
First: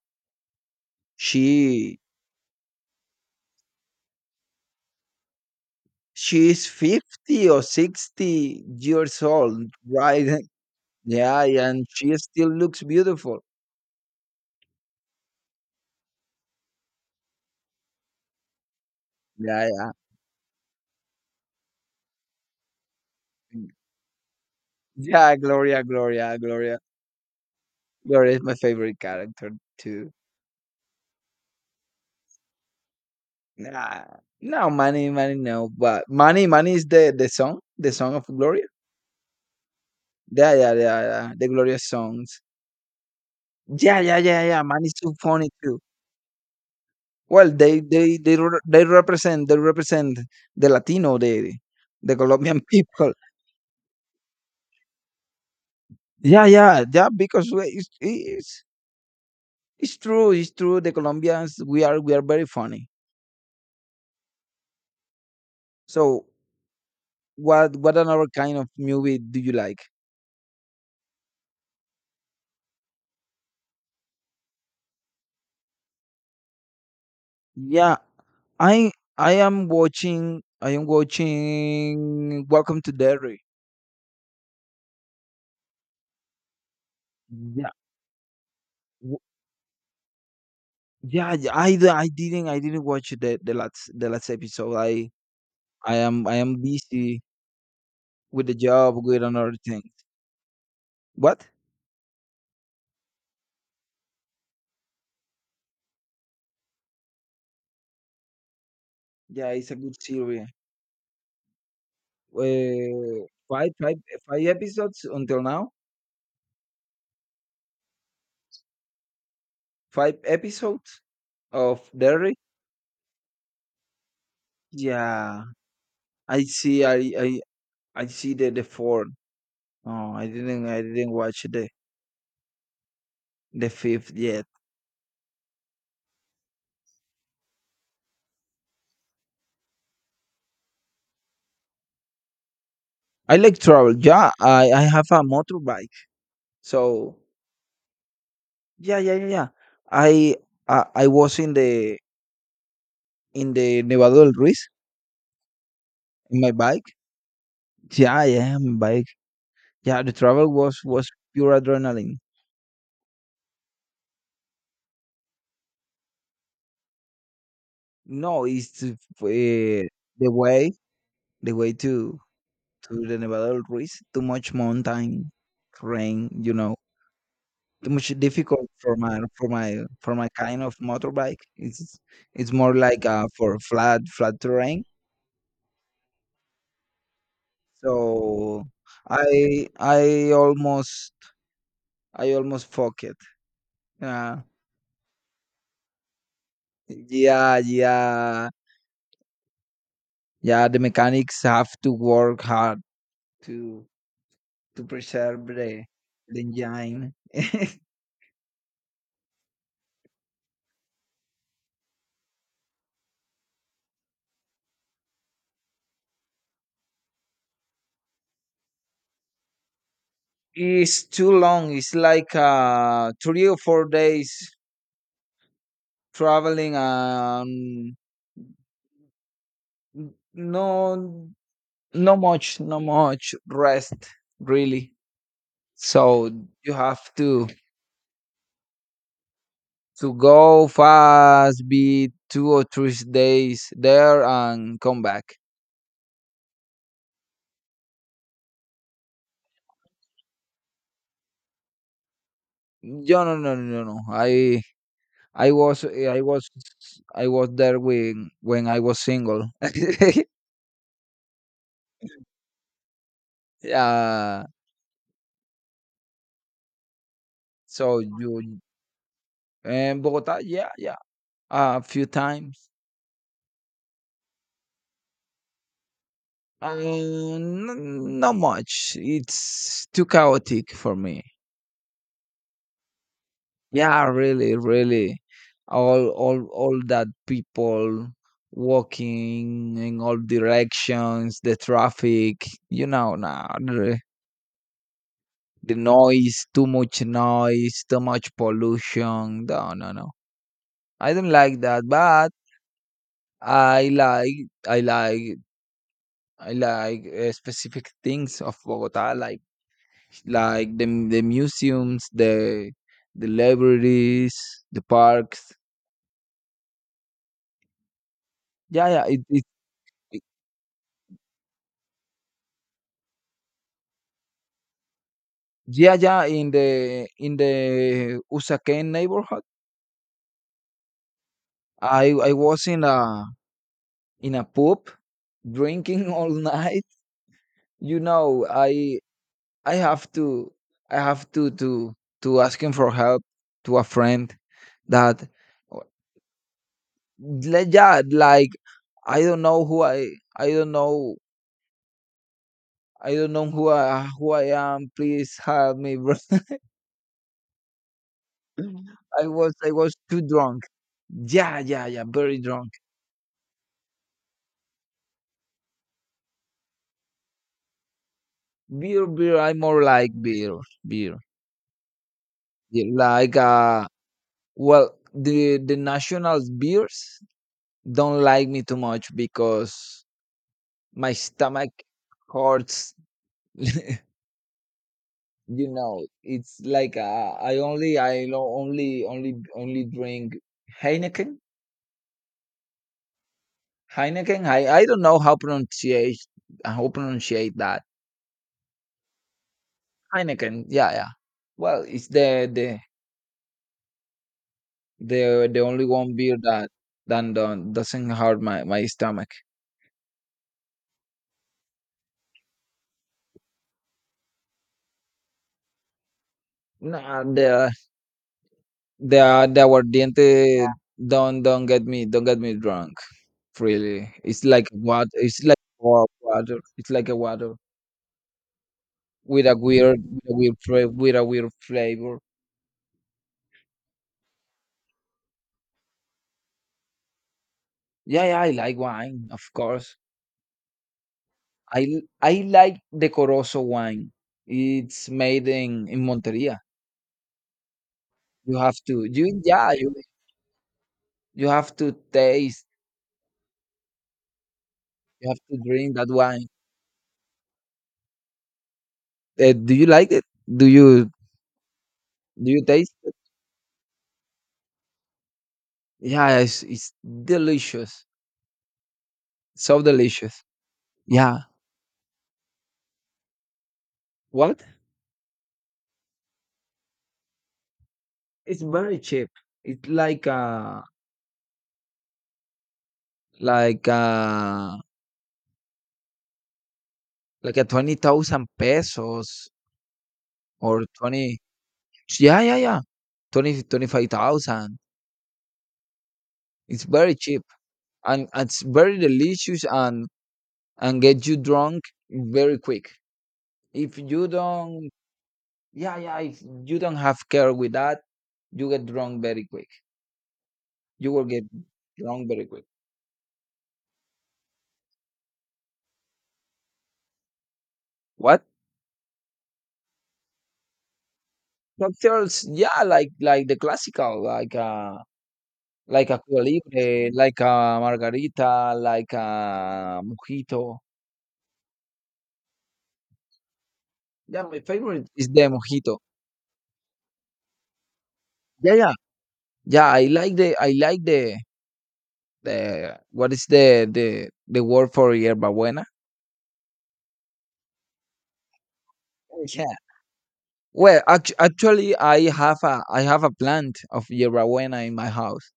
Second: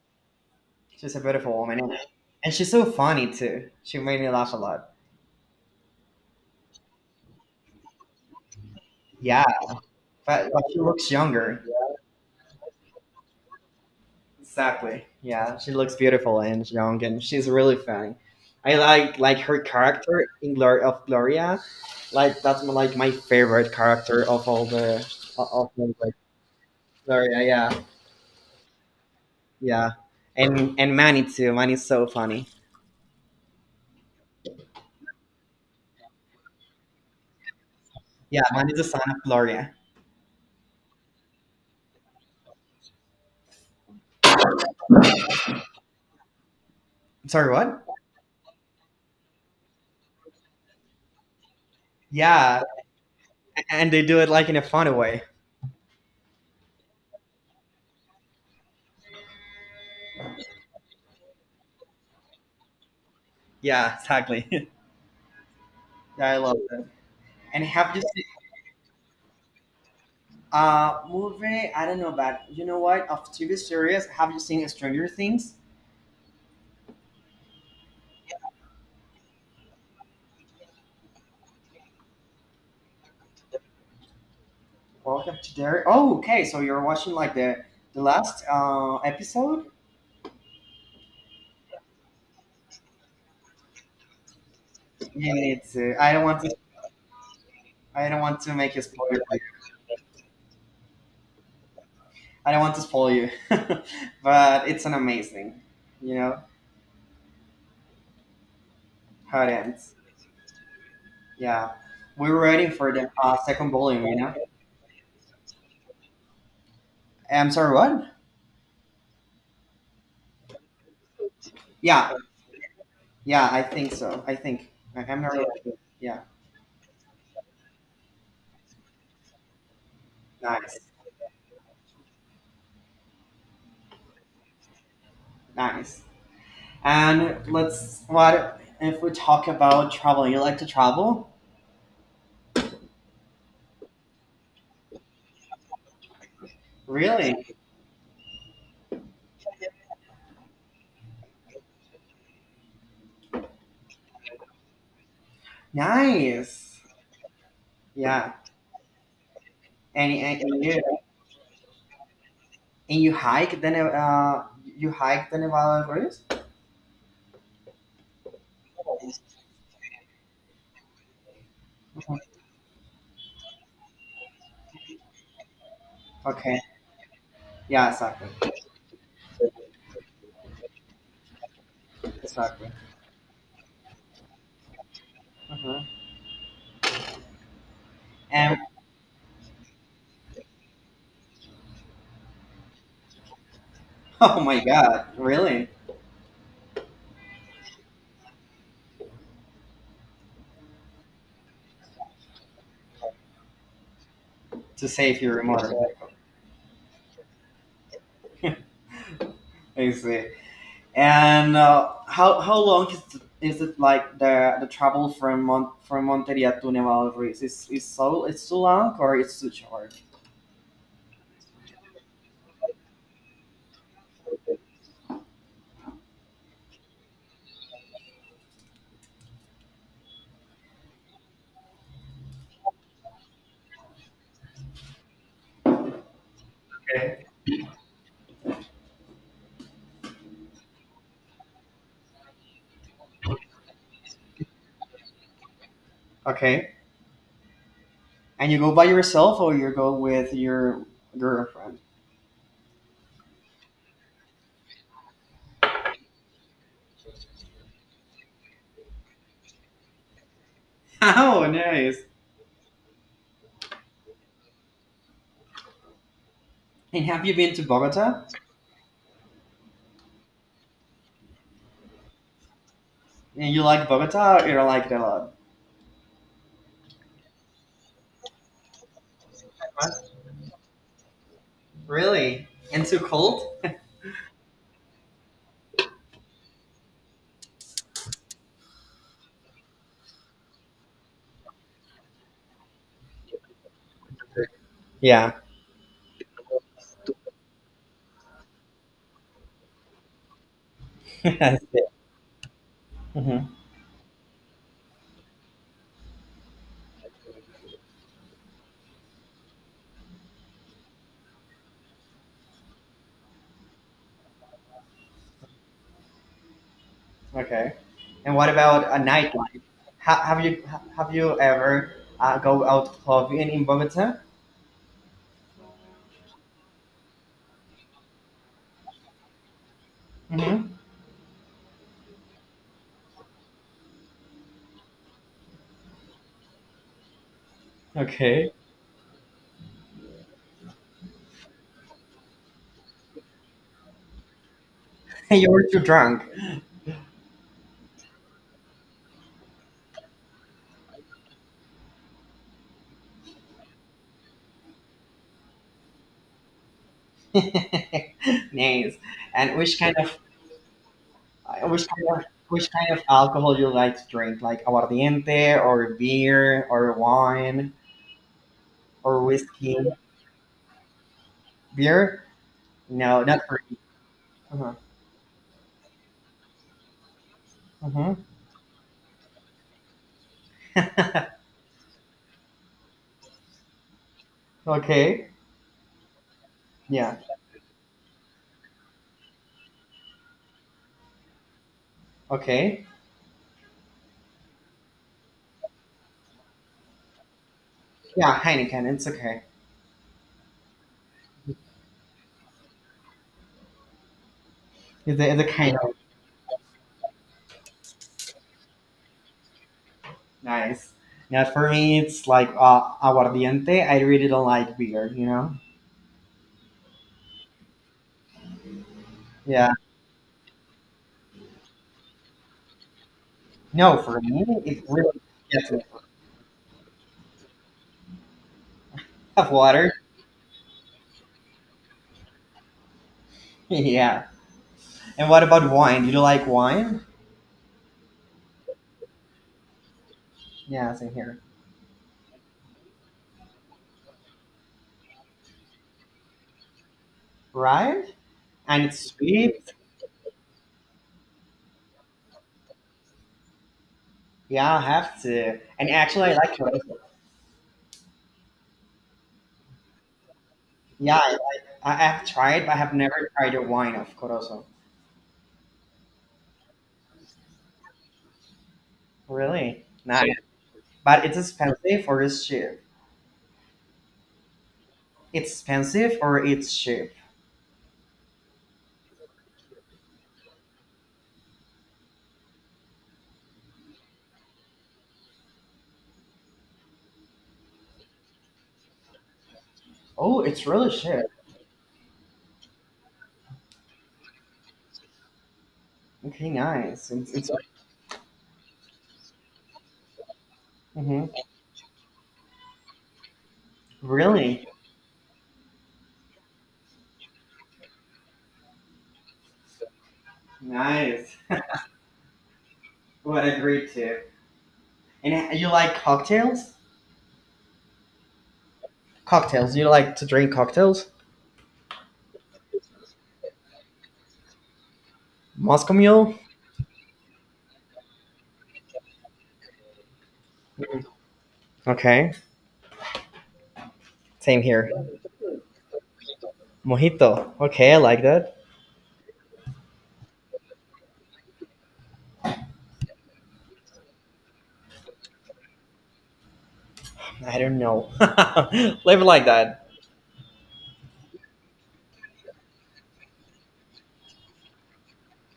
Speaker 1: She's a beautiful woman, and,
Speaker 2: She
Speaker 1: and she's so funny too. She made me laugh a lot.
Speaker 2: she is 50 or 60 years
Speaker 1: Yeah,
Speaker 2: old, right?
Speaker 1: but, but she looks
Speaker 2: Yeah,
Speaker 1: younger.
Speaker 2: and she still looks beautiful.
Speaker 1: Exactly. Yeah, she looks beautiful and young, and she's really funny. I like her
Speaker 2: Yeah, yeah.
Speaker 1: character in Glory of Gloria. Like, that's like my
Speaker 2: Mm.
Speaker 1: favorite character of all the,
Speaker 2: Yeah,
Speaker 1: of the, like,
Speaker 2: Gloria.
Speaker 1: Gloria. Yeah.
Speaker 2: Gloria is my favorite character
Speaker 1: Yeah,
Speaker 2: too.
Speaker 1: and Manny too. Manny's so funny.
Speaker 2: Nah, money, no. But money is the song, the song of
Speaker 1: Yeah,
Speaker 2: Gloria.
Speaker 1: Manny's the son of Gloria.
Speaker 2: Yeah, yeah, yeah, yeah. The Gloria songs. Yeah, yeah, yeah, yeah. Money's too funny too. Well,
Speaker 1: Sorry, what?
Speaker 2: they represent the Latino, the Colombian
Speaker 1: Yeah,
Speaker 2: people.
Speaker 1: and they do it like in a fun way.
Speaker 2: Yeah, yeah, yeah. Because it's true, The Colombians, we are very funny.
Speaker 1: Yeah, exactly. Yeah,
Speaker 2: So,
Speaker 1: I love that. And have
Speaker 2: What
Speaker 1: you seen,
Speaker 2: another kind of movie do you like?
Speaker 1: movie? I don't know, but you know what? Of TV series, have you seen Stranger Things?
Speaker 2: Yeah, I I am watching Welcome to Derry.
Speaker 1: Welcome to Derry. Oh, okay. So you're watching like the
Speaker 2: Yeah.
Speaker 1: the last,
Speaker 2: W-
Speaker 1: episode,
Speaker 2: Yeah, yeah, I didn't watch the last episode. I
Speaker 1: and it's,
Speaker 2: I
Speaker 1: I don't
Speaker 2: am I
Speaker 1: want to,
Speaker 2: am busy with the
Speaker 1: make a
Speaker 2: job
Speaker 1: spoiler.
Speaker 2: with another thing. What?
Speaker 1: I don't want to spoil you, but it's an amazing, you know how it
Speaker 2: Yeah, it's a
Speaker 1: ends.
Speaker 2: good series.
Speaker 1: Yeah, we're waiting for the,
Speaker 2: Uh,
Speaker 1: second
Speaker 2: five five
Speaker 1: volume. You know,
Speaker 2: five episodes until now.
Speaker 1: I'm sorry, what?
Speaker 2: Five episodes of
Speaker 1: Yeah,
Speaker 2: Derry.
Speaker 1: yeah, I think so. I think I'm not. Yeah.
Speaker 2: Yeah,
Speaker 1: Really sure. Yeah,
Speaker 2: I see. I see the four. Oh, I didn't
Speaker 1: nice,
Speaker 2: I didn't watch the fifth yet.
Speaker 1: nice. And let's what if we talk about travel? You like to travel?
Speaker 2: I like travel. Yeah, I have a motorbike. So
Speaker 1: Really?
Speaker 2: yeah, yeah, yeah, yeah. I I was in the Nevado del Ruiz in my
Speaker 1: Nice.
Speaker 2: bike. Yeah,
Speaker 1: Yeah.
Speaker 2: yeah, my bike. Yeah,
Speaker 1: And
Speaker 2: the
Speaker 1: and,
Speaker 2: travel
Speaker 1: and
Speaker 2: was
Speaker 1: you
Speaker 2: was pure adrenaline.
Speaker 1: and you hike the you hike the Nevada Rivers?
Speaker 2: No, it's the way the way to
Speaker 1: Mhm.
Speaker 2: to the Nevado del Ruiz. Too much mountain rain, you
Speaker 1: Okay.
Speaker 2: know.
Speaker 1: Yeah,
Speaker 2: Too much
Speaker 1: exactly.
Speaker 2: difficult for my for my kind of motorbike. It's
Speaker 1: Exactly.
Speaker 2: more like for flat terrain.
Speaker 1: Mhm. And
Speaker 2: So I almost I almost fuck it.
Speaker 1: oh
Speaker 2: Uh,
Speaker 1: my God, really?
Speaker 2: yeah, yeah, yeah. The mechanics have to work hard to to
Speaker 1: To save your
Speaker 2: preserve
Speaker 1: remote.
Speaker 2: the engine.
Speaker 1: I see. And how long is it like the travel from from Monteria to Nevalruiz? Is so it's too long or it's too short?
Speaker 2: It's too long. It's like 3 or 4 days traveling, and no no much no much rest, really, so you have
Speaker 1: Okay.
Speaker 2: to go fast, be 2 or 3 days there, and come back.
Speaker 1: Okay. And you go by yourself or you go with your girlfriend?
Speaker 2: No, no, no, no, no, i was i was I was there when I was single.
Speaker 1: Oh, nice.
Speaker 2: Yeah.
Speaker 1: And have you been to
Speaker 2: So
Speaker 1: Bogota?
Speaker 2: you — and Bogota, yeah, yeah, a few times.
Speaker 1: And you like Bogota or you like it a lot?
Speaker 2: Not much. It's too
Speaker 1: What?
Speaker 2: chaotic for me.
Speaker 1: Really? And too cold?
Speaker 2: Yeah, really, really. All that people walking in all directions, the traffic, now
Speaker 1: Yeah.
Speaker 2: the noise, too much pollution. No, no, no. I don't
Speaker 1: Mhm.
Speaker 2: like that, but I like I like specific things of Bogota, like the museums, the libraries, the parks.
Speaker 1: Okay. And what about
Speaker 2: Yeah,
Speaker 1: a
Speaker 2: yeah, it.
Speaker 1: nightlife? Have you ever go out clubbing in Bogota?
Speaker 2: Yeah, yeah, in the Usaquén neighborhood.
Speaker 1: Hmm.
Speaker 2: I was in a pub drinking all night. You know,
Speaker 1: Okay.
Speaker 2: I I have to I have to to asking for help to a friend that
Speaker 1: You were too drunk.
Speaker 2: yeah, like, I don't know who I — I don't know, I don't know who I, who I am. Please help me, bro.
Speaker 1: Nice.
Speaker 2: I was
Speaker 1: And
Speaker 2: I
Speaker 1: which
Speaker 2: was
Speaker 1: kind of
Speaker 2: too drunk. Yeah,
Speaker 1: uh, which
Speaker 2: yeah, yeah,
Speaker 1: kind of
Speaker 2: very
Speaker 1: which
Speaker 2: drunk.
Speaker 1: kind of alcohol you like to drink? Like aguardiente or beer or wine
Speaker 2: Beer,
Speaker 1: or
Speaker 2: beer. I
Speaker 1: whiskey?
Speaker 2: more like beer, beer.
Speaker 1: Beer?
Speaker 2: Yeah,
Speaker 1: No,
Speaker 2: like
Speaker 1: not for me.
Speaker 2: well, the national beers
Speaker 1: Uh-huh.
Speaker 2: don't like me too much because my
Speaker 1: Mhm.
Speaker 2: stomach hurts.
Speaker 1: Okay.
Speaker 2: It's like
Speaker 1: Yeah.
Speaker 2: I only drink Heineken.
Speaker 1: Okay.
Speaker 2: Heineken. I don't know how pronunciate that.
Speaker 1: Yeah, Heineken. It's okay.
Speaker 2: Heineken. Yeah, yeah. Well, it's the
Speaker 1: It's a
Speaker 2: they — they
Speaker 1: kind.
Speaker 2: only one beer that than the doesn't hurt my, my stomach.
Speaker 1: Nice. Now for me, it's like aguardiente. I really don't like beer, you know?
Speaker 2: Nah, the
Speaker 1: Yeah.
Speaker 2: aguardiente don't — don't get me drunk.
Speaker 1: No,
Speaker 2: Really,
Speaker 1: for me,
Speaker 2: it's like
Speaker 1: it
Speaker 2: water.
Speaker 1: really
Speaker 2: It's like
Speaker 1: gets me.
Speaker 2: water. It's like a water with
Speaker 1: Have
Speaker 2: a
Speaker 1: water.
Speaker 2: weird, with a weird flavor.
Speaker 1: Yeah. And what about wine? You don't like wine?
Speaker 2: Yeah, yeah, I like wine, of course.
Speaker 1: Yeah, same here.
Speaker 2: I like the Corozo wine. It's made in Monteria.
Speaker 1: Right?
Speaker 2: You have
Speaker 1: And
Speaker 2: to —
Speaker 1: it's
Speaker 2: you, yeah,
Speaker 1: sweet.
Speaker 2: you have to taste.
Speaker 1: Yeah, I have
Speaker 2: You have
Speaker 1: to.
Speaker 2: to
Speaker 1: And
Speaker 2: drink that
Speaker 1: actually, I
Speaker 2: wine.
Speaker 1: like Corozo.
Speaker 2: Do you like it?
Speaker 1: Yeah, I have
Speaker 2: Do you
Speaker 1: tried, but I have
Speaker 2: taste?
Speaker 1: never tried the wine of Corozo.
Speaker 2: Yeah, it's delicious. So
Speaker 1: Really? Nice.
Speaker 2: delicious.
Speaker 1: But it's
Speaker 2: Yeah.
Speaker 1: expensive or it's cheap?
Speaker 2: What?
Speaker 1: It's expensive or it's cheap?
Speaker 2: It's very cheap. It's like like uh like a 20,000 pesos
Speaker 1: Oh, it's
Speaker 2: or
Speaker 1: really cheap.
Speaker 2: 20. Yeah, yeah, yeah. Twenty five thousand.
Speaker 1: Okay,
Speaker 2: It's
Speaker 1: nice.
Speaker 2: very cheap,
Speaker 1: It's like.
Speaker 2: and it's very delicious, and get
Speaker 1: Hmm.
Speaker 2: you drunk very quick. If you
Speaker 1: Really?
Speaker 2: don't — yeah, yeah, if you don't have care with that, you get drunk very quick. You will
Speaker 1: Nice.
Speaker 2: get wrong very quick.
Speaker 1: What a great tip. And you like cocktails?
Speaker 2: What?
Speaker 1: Cocktails. You like to drink cocktails?
Speaker 2: Cocktails? Yeah, like the classical,
Speaker 1: Moscow
Speaker 2: like a
Speaker 1: Mule?
Speaker 2: Cuba Libre, like a margarita, like a mojito.
Speaker 1: Mhm. Okay.
Speaker 2: Yeah, my
Speaker 1: Same here.
Speaker 2: favorite is the mojito.
Speaker 1: Mojito. Okay, I like that.
Speaker 2: Yeah, yeah, yeah. I like the — what is the — the word for yerba buena?
Speaker 1: I don't know. Live like
Speaker 2: Yeah.
Speaker 1: that.
Speaker 2: Well, actually, I have a plant of yerba buena in my house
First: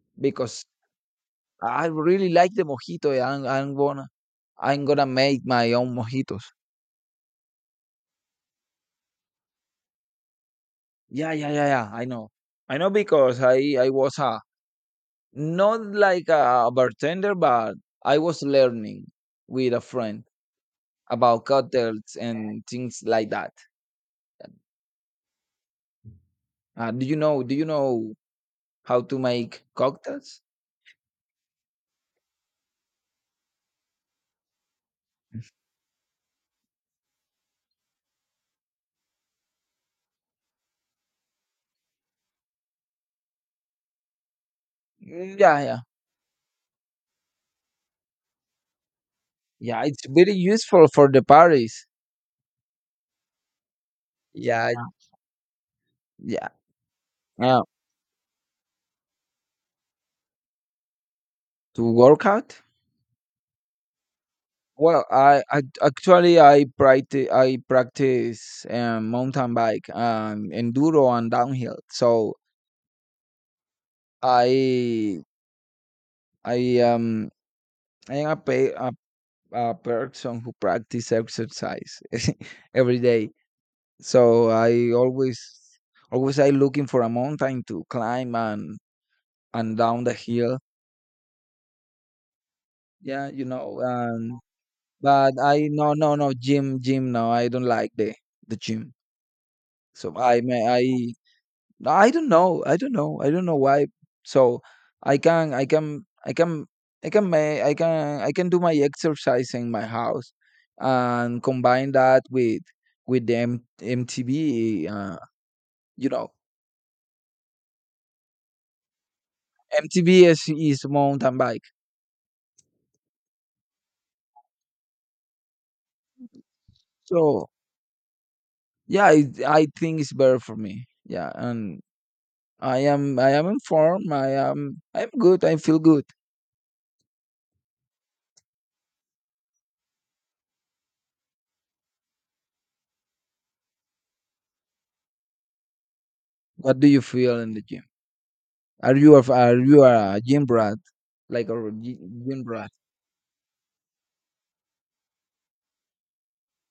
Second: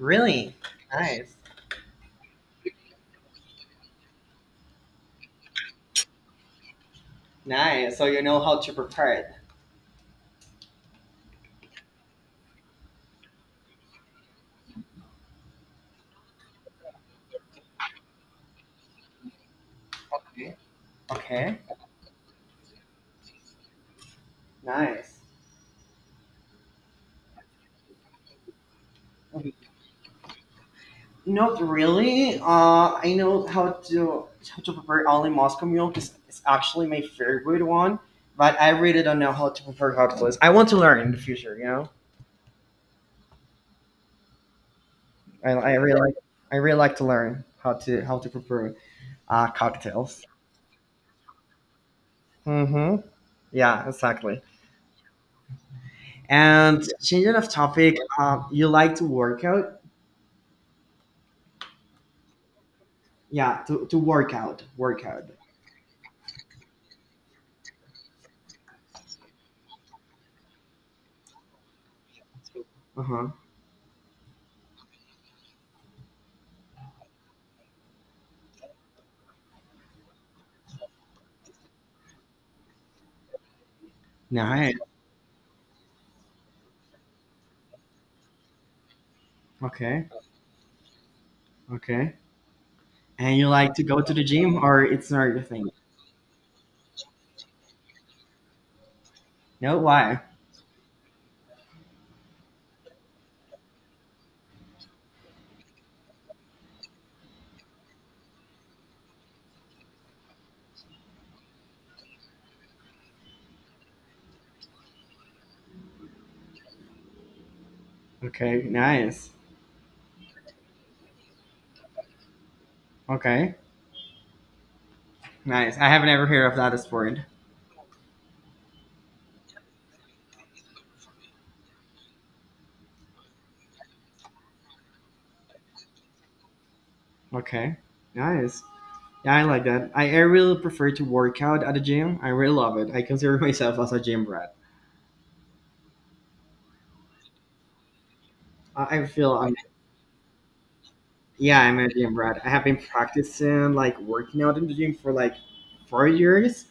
Speaker 1: Really?
Speaker 2: because
Speaker 1: Nice.
Speaker 2: I really like the mojito, and I'm gonna make my own mojitos.
Speaker 1: Nice. So you know how to prepare it.
Speaker 2: Yeah, yeah, yeah, yeah. I know. I know because I was a — not like a bartender, but I was learning with a friend
Speaker 1: Okay.
Speaker 2: about
Speaker 1: Okay.
Speaker 2: cocktails and things like that.
Speaker 1: Nice.
Speaker 2: Do you know? Do you know how to make cocktails?
Speaker 1: Not really. I know how to prepare only Moscow Mule because it's actually my favorite one. But I really don't know how to prepare hot fuzz. I want to learn in the future. You know,
Speaker 2: Mm,
Speaker 1: I,
Speaker 2: yeah,
Speaker 1: I
Speaker 2: yeah,
Speaker 1: really like I really like to learn how to prepare
Speaker 2: yeah. It's
Speaker 1: cocktails.
Speaker 2: very useful for the parties.
Speaker 1: Mm-hmm. Yeah, exactly.
Speaker 2: Yeah, yeah.
Speaker 1: And changing of
Speaker 2: Uh,
Speaker 1: topic, you like to work out?
Speaker 2: to work out.
Speaker 1: Yeah, to
Speaker 2: Well,
Speaker 1: work out.
Speaker 2: I actually I practice mountain bike, enduro and downhill. So
Speaker 1: Uh huh.
Speaker 2: I I I am a, a person who practice exercise every day. So
Speaker 1: Nice.
Speaker 2: I always, always I looking for a mountain to climb and down
Speaker 1: Okay.
Speaker 2: the hill.
Speaker 1: Okay.
Speaker 2: Yeah,
Speaker 1: And
Speaker 2: you
Speaker 1: you like
Speaker 2: know.
Speaker 1: to go to the gym, or it's not
Speaker 2: But
Speaker 1: your
Speaker 2: I —
Speaker 1: thing?
Speaker 2: no, no, no gym, gym, no, I don't like the gym.
Speaker 1: No,
Speaker 2: So
Speaker 1: why?
Speaker 2: I — may I don't know. I don't know. I don't know why. So I can I can make — I can do my exercise in my house and combine that with the MTB, you know
Speaker 1: Okay, nice.
Speaker 2: MTB is mountain bike.
Speaker 1: Okay, nice. I haven't ever heard of that sport.
Speaker 2: So yeah, I think it's better for me. Yeah, and I am informed. I'm good. I feel good.
Speaker 1: Okay, nice. Yeah, I like that. I really prefer to work out at the gym. I really love it. I consider myself as a gym brat.
Speaker 2: What do you feel in the gym? Are
Speaker 1: I, I
Speaker 2: you a —
Speaker 1: feel I'm,
Speaker 2: are you a gym brat, like
Speaker 1: yeah,
Speaker 2: a
Speaker 1: I'm a gym brat.
Speaker 2: gym
Speaker 1: I have
Speaker 2: brat?
Speaker 1: been practicing like working out in the gym for like 4 years,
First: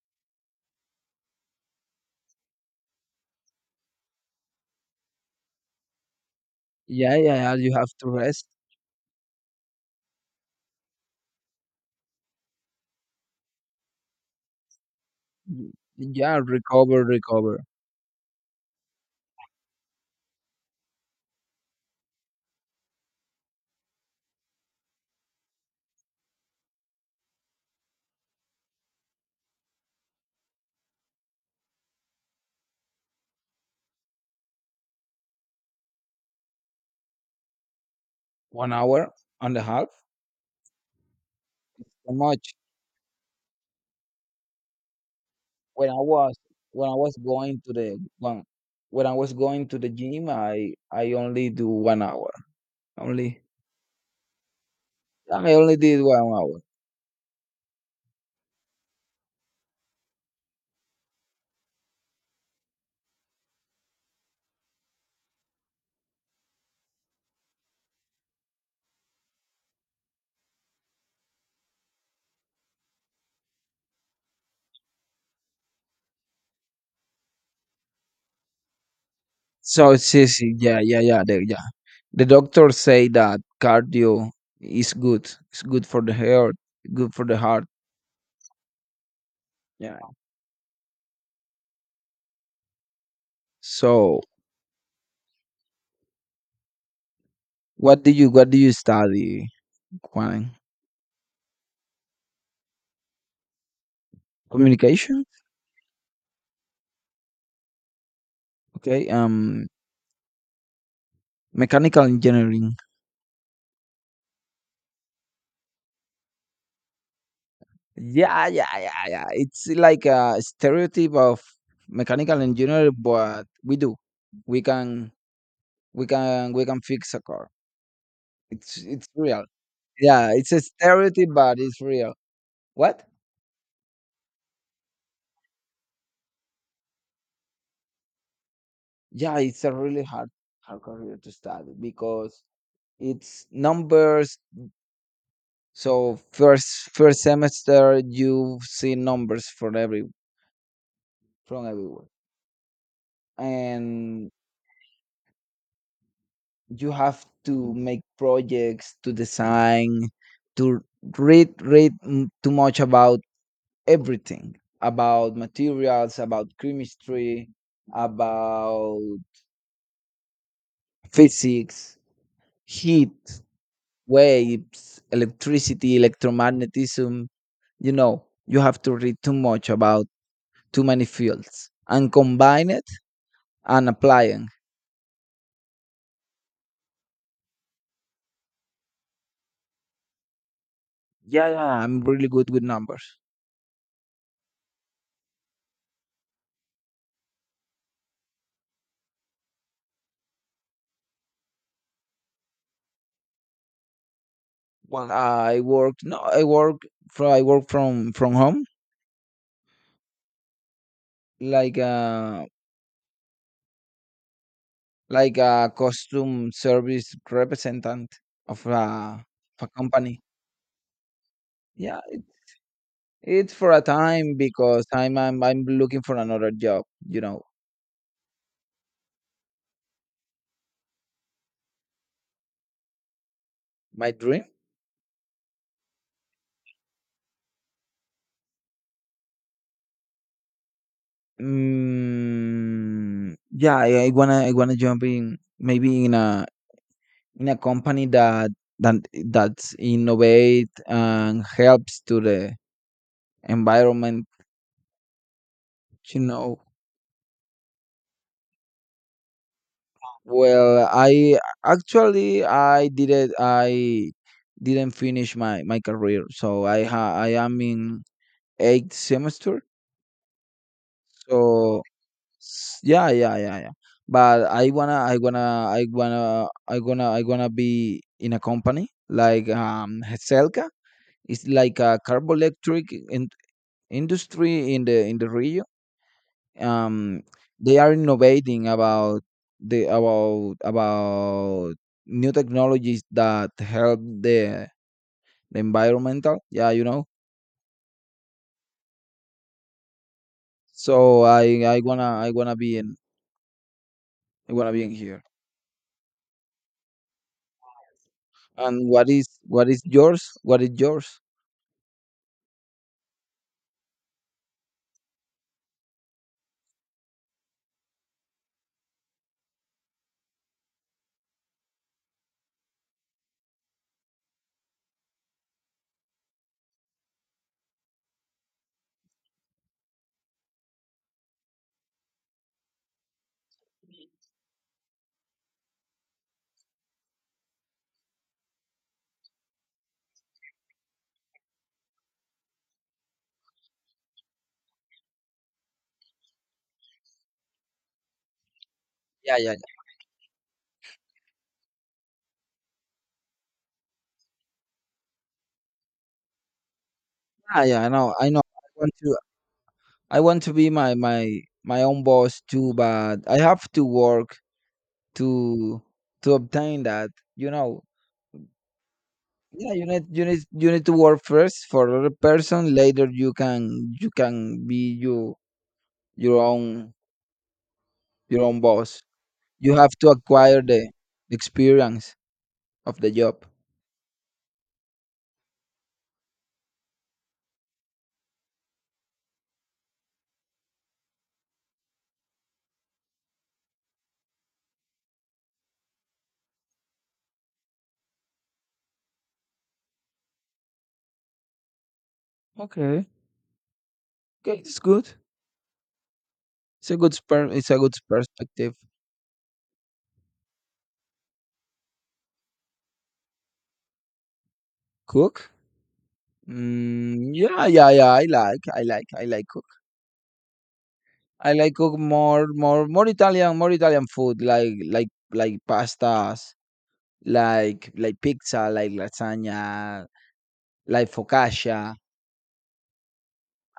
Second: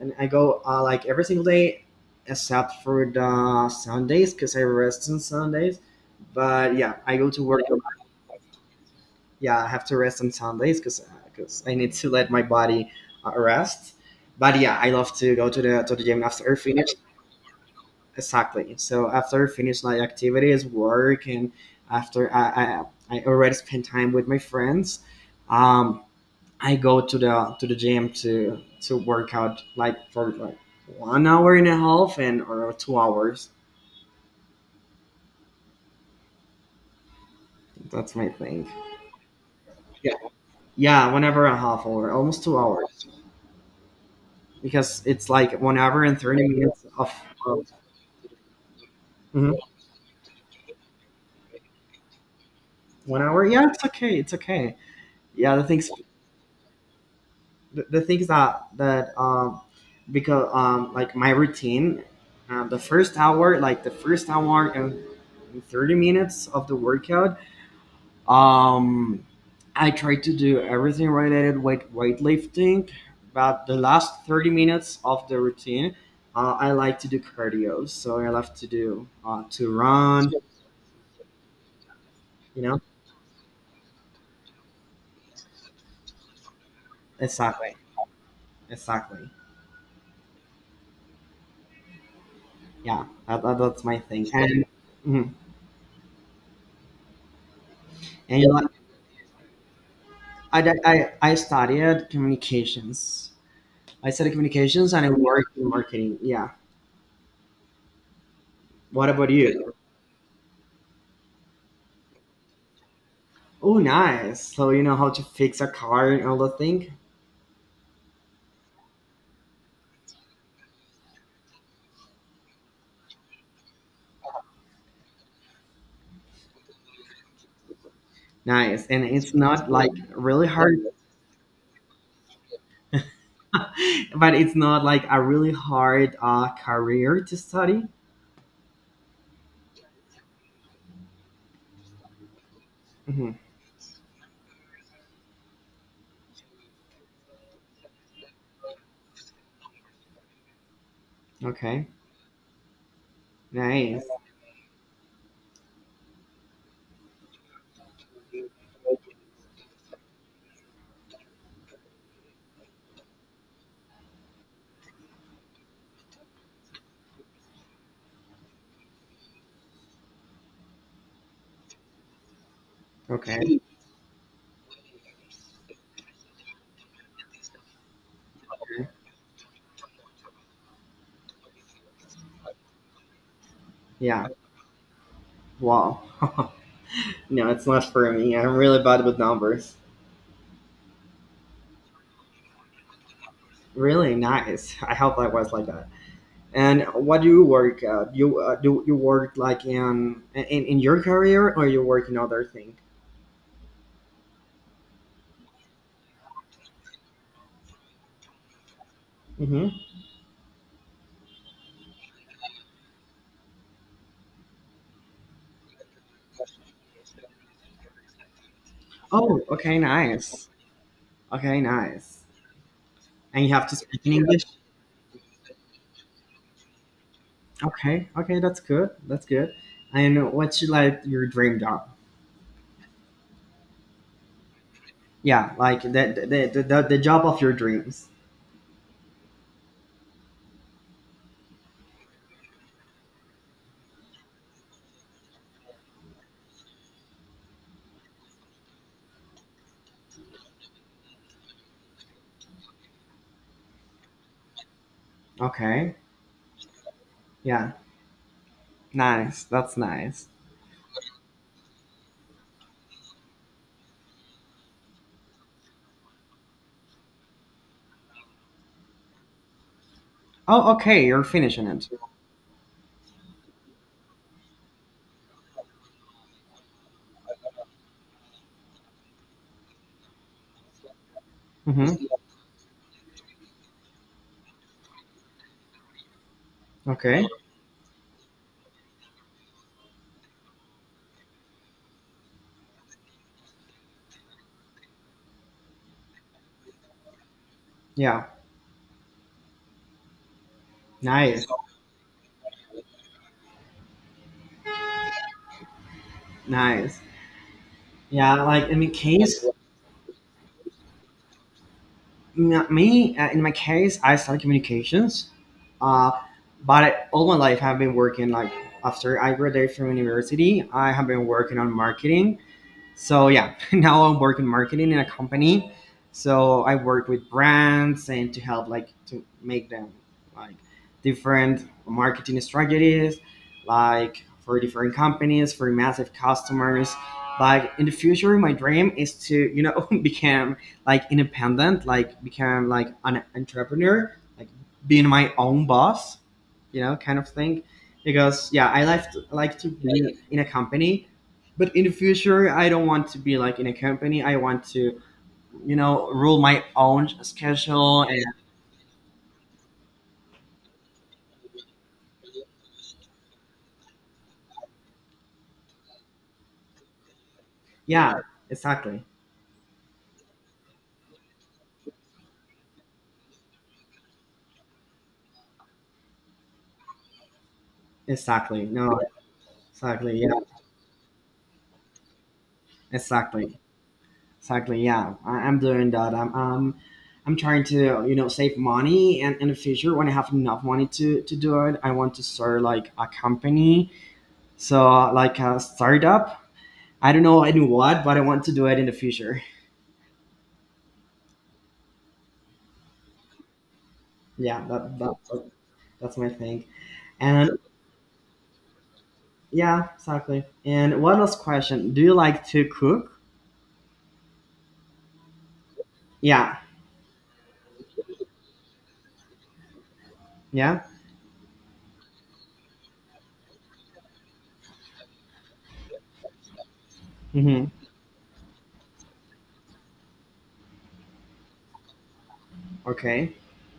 Speaker 1: and I go like every single day except for the Sundays because I rest on Sundays. But yeah, I
Speaker 2: Yeah,
Speaker 1: go
Speaker 2: yeah,
Speaker 1: to
Speaker 2: yeah.
Speaker 1: work.
Speaker 2: You have to rest.
Speaker 1: Yeah, I have to rest on Sundays because I need to let my body rest. But yeah, I love to go to
Speaker 2: Mm,
Speaker 1: the gym
Speaker 2: yeah,
Speaker 1: after I finish.
Speaker 2: recover, recover.
Speaker 1: Exactly. So after I finish my activities, work, and after I already spend time with my friends, um, I go to the gym to work out like for like 1 hour and a half and or 2 hours. That's my thing.
Speaker 2: 1 hour and a half.
Speaker 1: Yeah, yeah, 1 hour and a half or
Speaker 2: Too
Speaker 1: almost
Speaker 2: much.
Speaker 1: 2 hours, because it's like one
Speaker 2: When I
Speaker 1: hour and
Speaker 2: was
Speaker 1: 30 minutes
Speaker 2: when I
Speaker 1: of,
Speaker 2: was going
Speaker 1: of.
Speaker 2: to the — when, I was
Speaker 1: Mhm.
Speaker 2: going to the gym, I only do 1 hour.
Speaker 1: one
Speaker 2: Only
Speaker 1: hour yeah, it's okay, it's okay.
Speaker 2: I
Speaker 1: Yeah, the
Speaker 2: only
Speaker 1: things,
Speaker 2: did 1 hour.
Speaker 1: the things that because like my routine, the first hour like the first hour and 30 minutes of the workout, um, I try to do everything related with weightlifting, but the last 30 minutes of the routine, I like to do cardio, so I love to do to
Speaker 2: So it's
Speaker 1: run
Speaker 2: easy. Yeah, yeah, yeah. The, yeah. The
Speaker 1: you
Speaker 2: doctors
Speaker 1: know.
Speaker 2: say that cardio is good. It's good for the heart. Good for the heart.
Speaker 1: Exactly. Exactly.
Speaker 2: Yeah.
Speaker 1: Yeah, that's my
Speaker 2: So
Speaker 1: thing. And mhm.
Speaker 2: what do you —
Speaker 1: And you
Speaker 2: what do
Speaker 1: know,
Speaker 2: you study, Juan?
Speaker 1: I studied communications. I studied communications and I
Speaker 2: Communication.
Speaker 1: worked in marketing. Yeah. What
Speaker 2: Okay.
Speaker 1: about you?
Speaker 2: Mechanical engineering.
Speaker 1: Oh, nice. So you know how to fix a car and all the thing.
Speaker 2: Yeah, yeah, yeah, yeah. It's like a stereotype of mechanical engineer, but we do. We can, we can, we can fix a car. It's
Speaker 1: Nice. And
Speaker 2: it's
Speaker 1: it's
Speaker 2: real.
Speaker 1: not like
Speaker 2: Yeah,
Speaker 1: really
Speaker 2: it's a
Speaker 1: hard,
Speaker 2: stereotype, but it's real. What?
Speaker 1: but it's not like a really hard career to study.
Speaker 2: Yeah, it's a really hard career to study because
Speaker 1: Hmm.
Speaker 2: it's numbers. So first semester, you see numbers for every, from
Speaker 1: Okay.
Speaker 2: everywhere,
Speaker 1: Nice.
Speaker 2: and you have to make projects, to design, to read too much about everything, about materials, about chemistry, about physics, heat,
Speaker 1: Okay.
Speaker 2: waves, electricity, electromagnetism. You have to read too much about too many fields and combine it and
Speaker 1: Yeah.
Speaker 2: applying.
Speaker 1: Wow. No, it's not for me. I'm really bad with numbers.
Speaker 2: Yeah, yeah, I'm really good with numbers.
Speaker 1: Really nice. I hope I was like that. And what do you work at? You do you work like in, in your career or you work in other thing?
Speaker 2: Well, I work. No, I work. From, I work from home,
Speaker 1: Hmm.
Speaker 2: like a like a costume service representative of a of
Speaker 1: Oh,
Speaker 2: a
Speaker 1: okay,
Speaker 2: company.
Speaker 1: nice. Okay,
Speaker 2: Yeah,
Speaker 1: nice. And
Speaker 2: it's
Speaker 1: you have
Speaker 2: for
Speaker 1: to
Speaker 2: a
Speaker 1: speak in
Speaker 2: time
Speaker 1: English.
Speaker 2: because I'm looking for another job.
Speaker 1: Okay, okay, that's good. That's good. And what's your, like your dream job?
Speaker 2: My dream.
Speaker 1: Yeah, like the job of your dreams.
Speaker 2: Mm, yeah, I wanna jump in, maybe in a company that that that's innovate and helps to the environment.
Speaker 1: Okay.
Speaker 2: You know
Speaker 1: Yeah. Nice. That's nice.
Speaker 2: Well, I actually I didn't finish my career, so I — ha I am in eighth semester.
Speaker 1: Oh, okay. You're finishing
Speaker 2: So
Speaker 1: it.
Speaker 2: yeah, yeah, yeah, yeah. But I wanna I gonna be in a company like Heselca. It's like a
Speaker 1: Hmm.
Speaker 2: carboelectric in — industry in the region. um
Speaker 1: Okay.
Speaker 2: they are innovating about the, about new technologies that help the environmental, yeah,
Speaker 1: Yeah.
Speaker 2: so i
Speaker 1: Nice.
Speaker 2: i wanna I wanna be in — I wanna be in here.
Speaker 1: Nice. Yeah. Like in my
Speaker 2: And what is —
Speaker 1: case,
Speaker 2: what is yours, what is yours?
Speaker 1: n- me in my case, I study communications. Uh, but all my life I've been working. Like after I graduated from university, I have been working on marketing. So yeah, now I'm working marketing in a company. So I work with brands and to help like to make them like different marketing strategies, like for different companies, for massive customers. Like in the future, my dream is to you know become like independent, like become like an entrepreneur, like being my own boss, you know, kind of thing. Because yeah, I
Speaker 2: Yeah, yeah,
Speaker 1: like to be in a company, but in the future I don't want to be like in a company. I want to you know rule my own
Speaker 2: yeah. Yeah, yeah, I
Speaker 1: schedule
Speaker 2: know,
Speaker 1: and
Speaker 2: I know, I want to be my my own boss too, but I have to work to obtain that you know
Speaker 1: yeah, exactly,
Speaker 2: Yeah, you need, you need — you need to work first for other person. Later, you can, you can be — you, your own, your own
Speaker 1: exactly, no,
Speaker 2: boss. You have to
Speaker 1: exactly, yeah,
Speaker 2: acquire the experience of the job.
Speaker 1: exactly, exactly, yeah. I'm doing that. I'm trying to you know save money, and in the future when I have enough money to do it, I want to start like a company, so like a startup. I don't know in what, but I want to do it in the future.
Speaker 2: Okay, okay,
Speaker 1: Yeah,
Speaker 2: it's good.
Speaker 1: that's my thing.
Speaker 2: It's a good
Speaker 1: And
Speaker 2: It's a good perspective.
Speaker 1: yeah, exactly. And one last question. Do you like to cook?
Speaker 2: Cook.
Speaker 1: Yeah,
Speaker 2: Mm, yeah, yeah, yeah. I like, I like, I like cook.
Speaker 1: yeah.
Speaker 2: I like cook more Italian food, like, like pastas,
Speaker 1: Mm-hmm.
Speaker 2: like pizza, like lasagna, like focaccia.
Speaker 1: Okay.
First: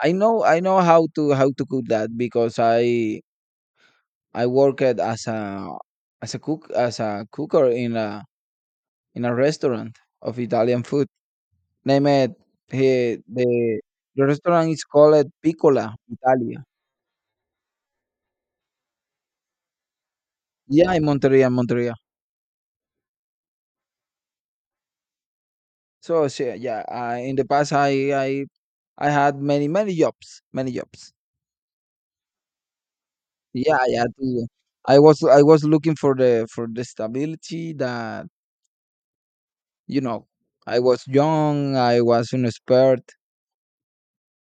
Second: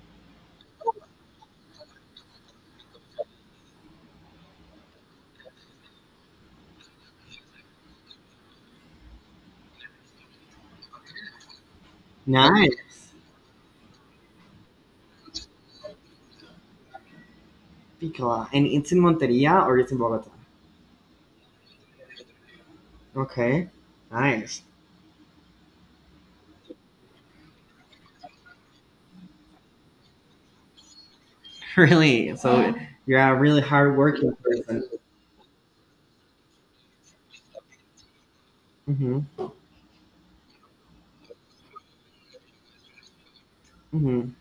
Speaker 2: I know, I know how to cook that because I worked as a cook, as a cooker in a restaurant of Italian food. Name it — he,
Speaker 1: Nice.
Speaker 2: the restaurant is called Piccola Italia.
Speaker 1: Picola. And it's in Monteria or it's in Bogota?
Speaker 2: Yeah, in Monteria, Monteria.
Speaker 1: Okay. Nice.
Speaker 2: So, so yeah, I, in the past I had many jobs, many jobs.
Speaker 1: Really? So you're a really
Speaker 2: Yeah, I had
Speaker 1: hardworking
Speaker 2: to,
Speaker 1: person.
Speaker 2: I was looking for the stability that
Speaker 1: Mm-hmm.
Speaker 2: you know I was young, I was inexpert.
Speaker 1: Mm-hmm.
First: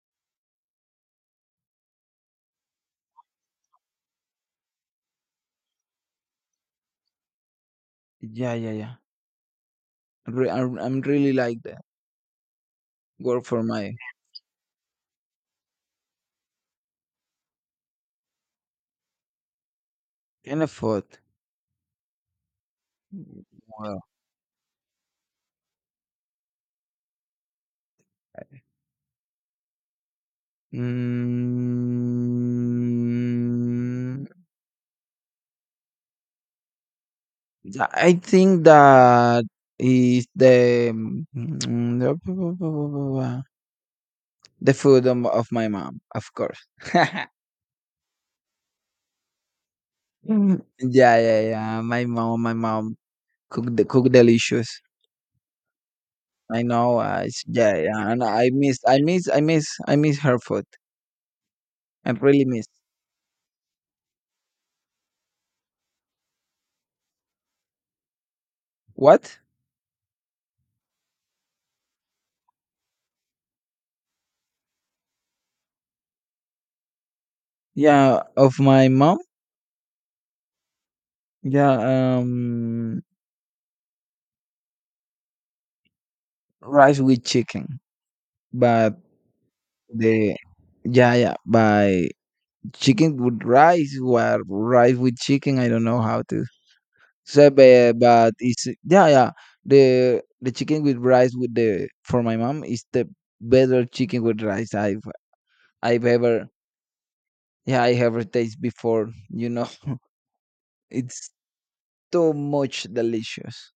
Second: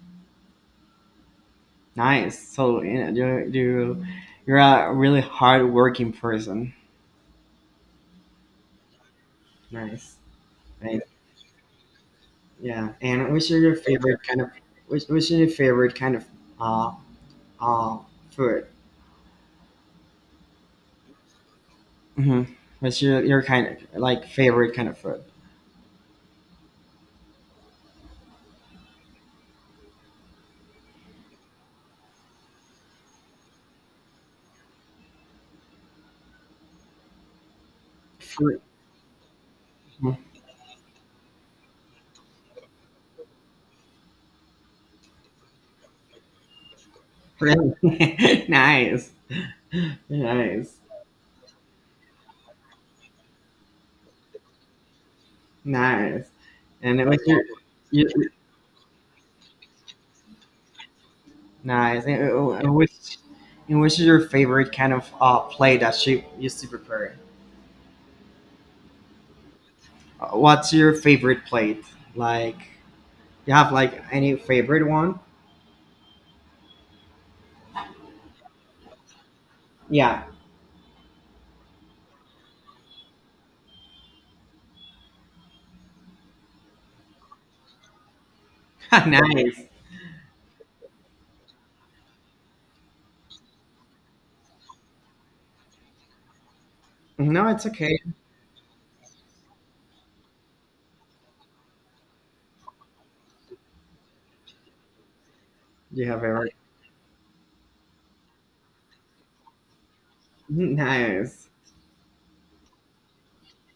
Speaker 1: Nice. So yeah, you you're a really hardworking person.
Speaker 2: Yeah, yeah, yeah.
Speaker 1: Nice.
Speaker 2: I'm
Speaker 1: Nice.
Speaker 2: really like that.
Speaker 1: Yeah. And
Speaker 2: Work
Speaker 1: which are
Speaker 2: for
Speaker 1: your
Speaker 2: my
Speaker 1: favorite kind of which is your favorite kind of uh uh food?
Speaker 2: kind of food.
Speaker 1: Hmm. What's your kind of
Speaker 2: Wow.
Speaker 1: like favorite kind of food?
Speaker 2: Mm, yeah, I
Speaker 1: Fruit.
Speaker 2: think that
Speaker 1: Mhm.
Speaker 2: is the mm, the food of my mom, of course.
Speaker 1: Really nice,
Speaker 2: Mm.
Speaker 1: nice,
Speaker 2: Yeah, yeah, yeah. My mom cook the cook delicious.
Speaker 1: nice.
Speaker 2: I know.
Speaker 1: And it was
Speaker 2: It's, yeah, yeah.
Speaker 1: your
Speaker 2: And I miss, I miss, I miss, I miss her food.
Speaker 1: nice.
Speaker 2: I really miss.
Speaker 1: And which is your favorite kind of plate that she used to prepare?
Speaker 2: What?
Speaker 1: What's your favorite plate? Like you have like any favorite one?
Speaker 2: Yeah, of my mom.
Speaker 1: Yeah,
Speaker 2: Yeah, rice with chicken, but
Speaker 1: nice.
Speaker 2: the — yeah, yeah, by chicken with rice, or rice with chicken. I don't know how to
Speaker 1: No,
Speaker 2: say,
Speaker 1: it's okay.
Speaker 2: but it's — yeah, yeah. The chicken with rice, with the, for my mom, is the better chicken with rice I've
Speaker 1: You have
Speaker 2: ever —
Speaker 1: ever
Speaker 2: yeah, I ever tasted before. It's
Speaker 1: nice,
Speaker 2: so much delicious.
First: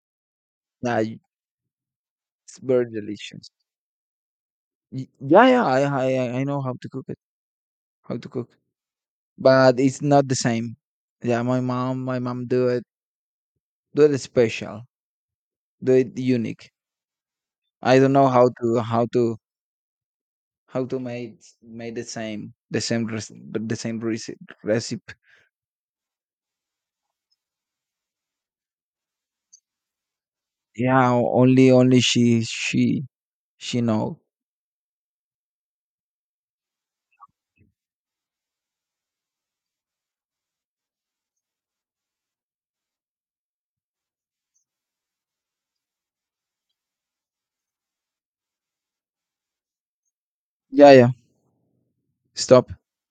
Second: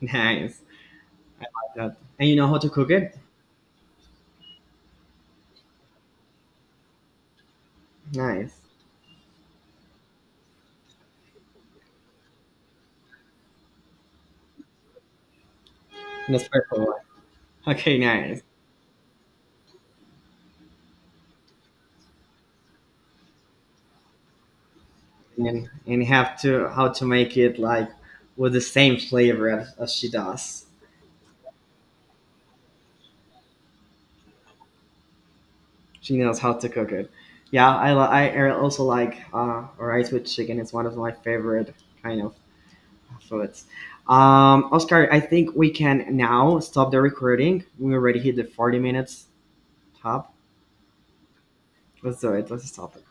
Speaker 1: nice.
Speaker 2: Yeah, it's
Speaker 1: That- and you know how to
Speaker 2: very
Speaker 1: cook it?
Speaker 2: delicious. Y yeah, yeah, I know how to cook it, how to cook,
Speaker 1: Nice.
Speaker 2: but it's not the same. Yeah, my mom do it special, do it unique.
Speaker 1: Nespresso one. Okay,
Speaker 2: I don't know
Speaker 1: nice.
Speaker 2: how to how to make the same, the same recipe, recipe.
Speaker 1: And have to how to make it like with the same flavor as she does.
Speaker 2: Yeah, only only she she know.
Speaker 1: She knows how to cook it. Yeah, I li- I also like rice with chicken. It's one of my favorite kind of foods. Oscar, I think we can now stop the recording. We already hit the 40 minutes top.
Speaker 2: Yeah, yeah.
Speaker 1: Let's do it. Let's
Speaker 2: Stop.
Speaker 1: stop it.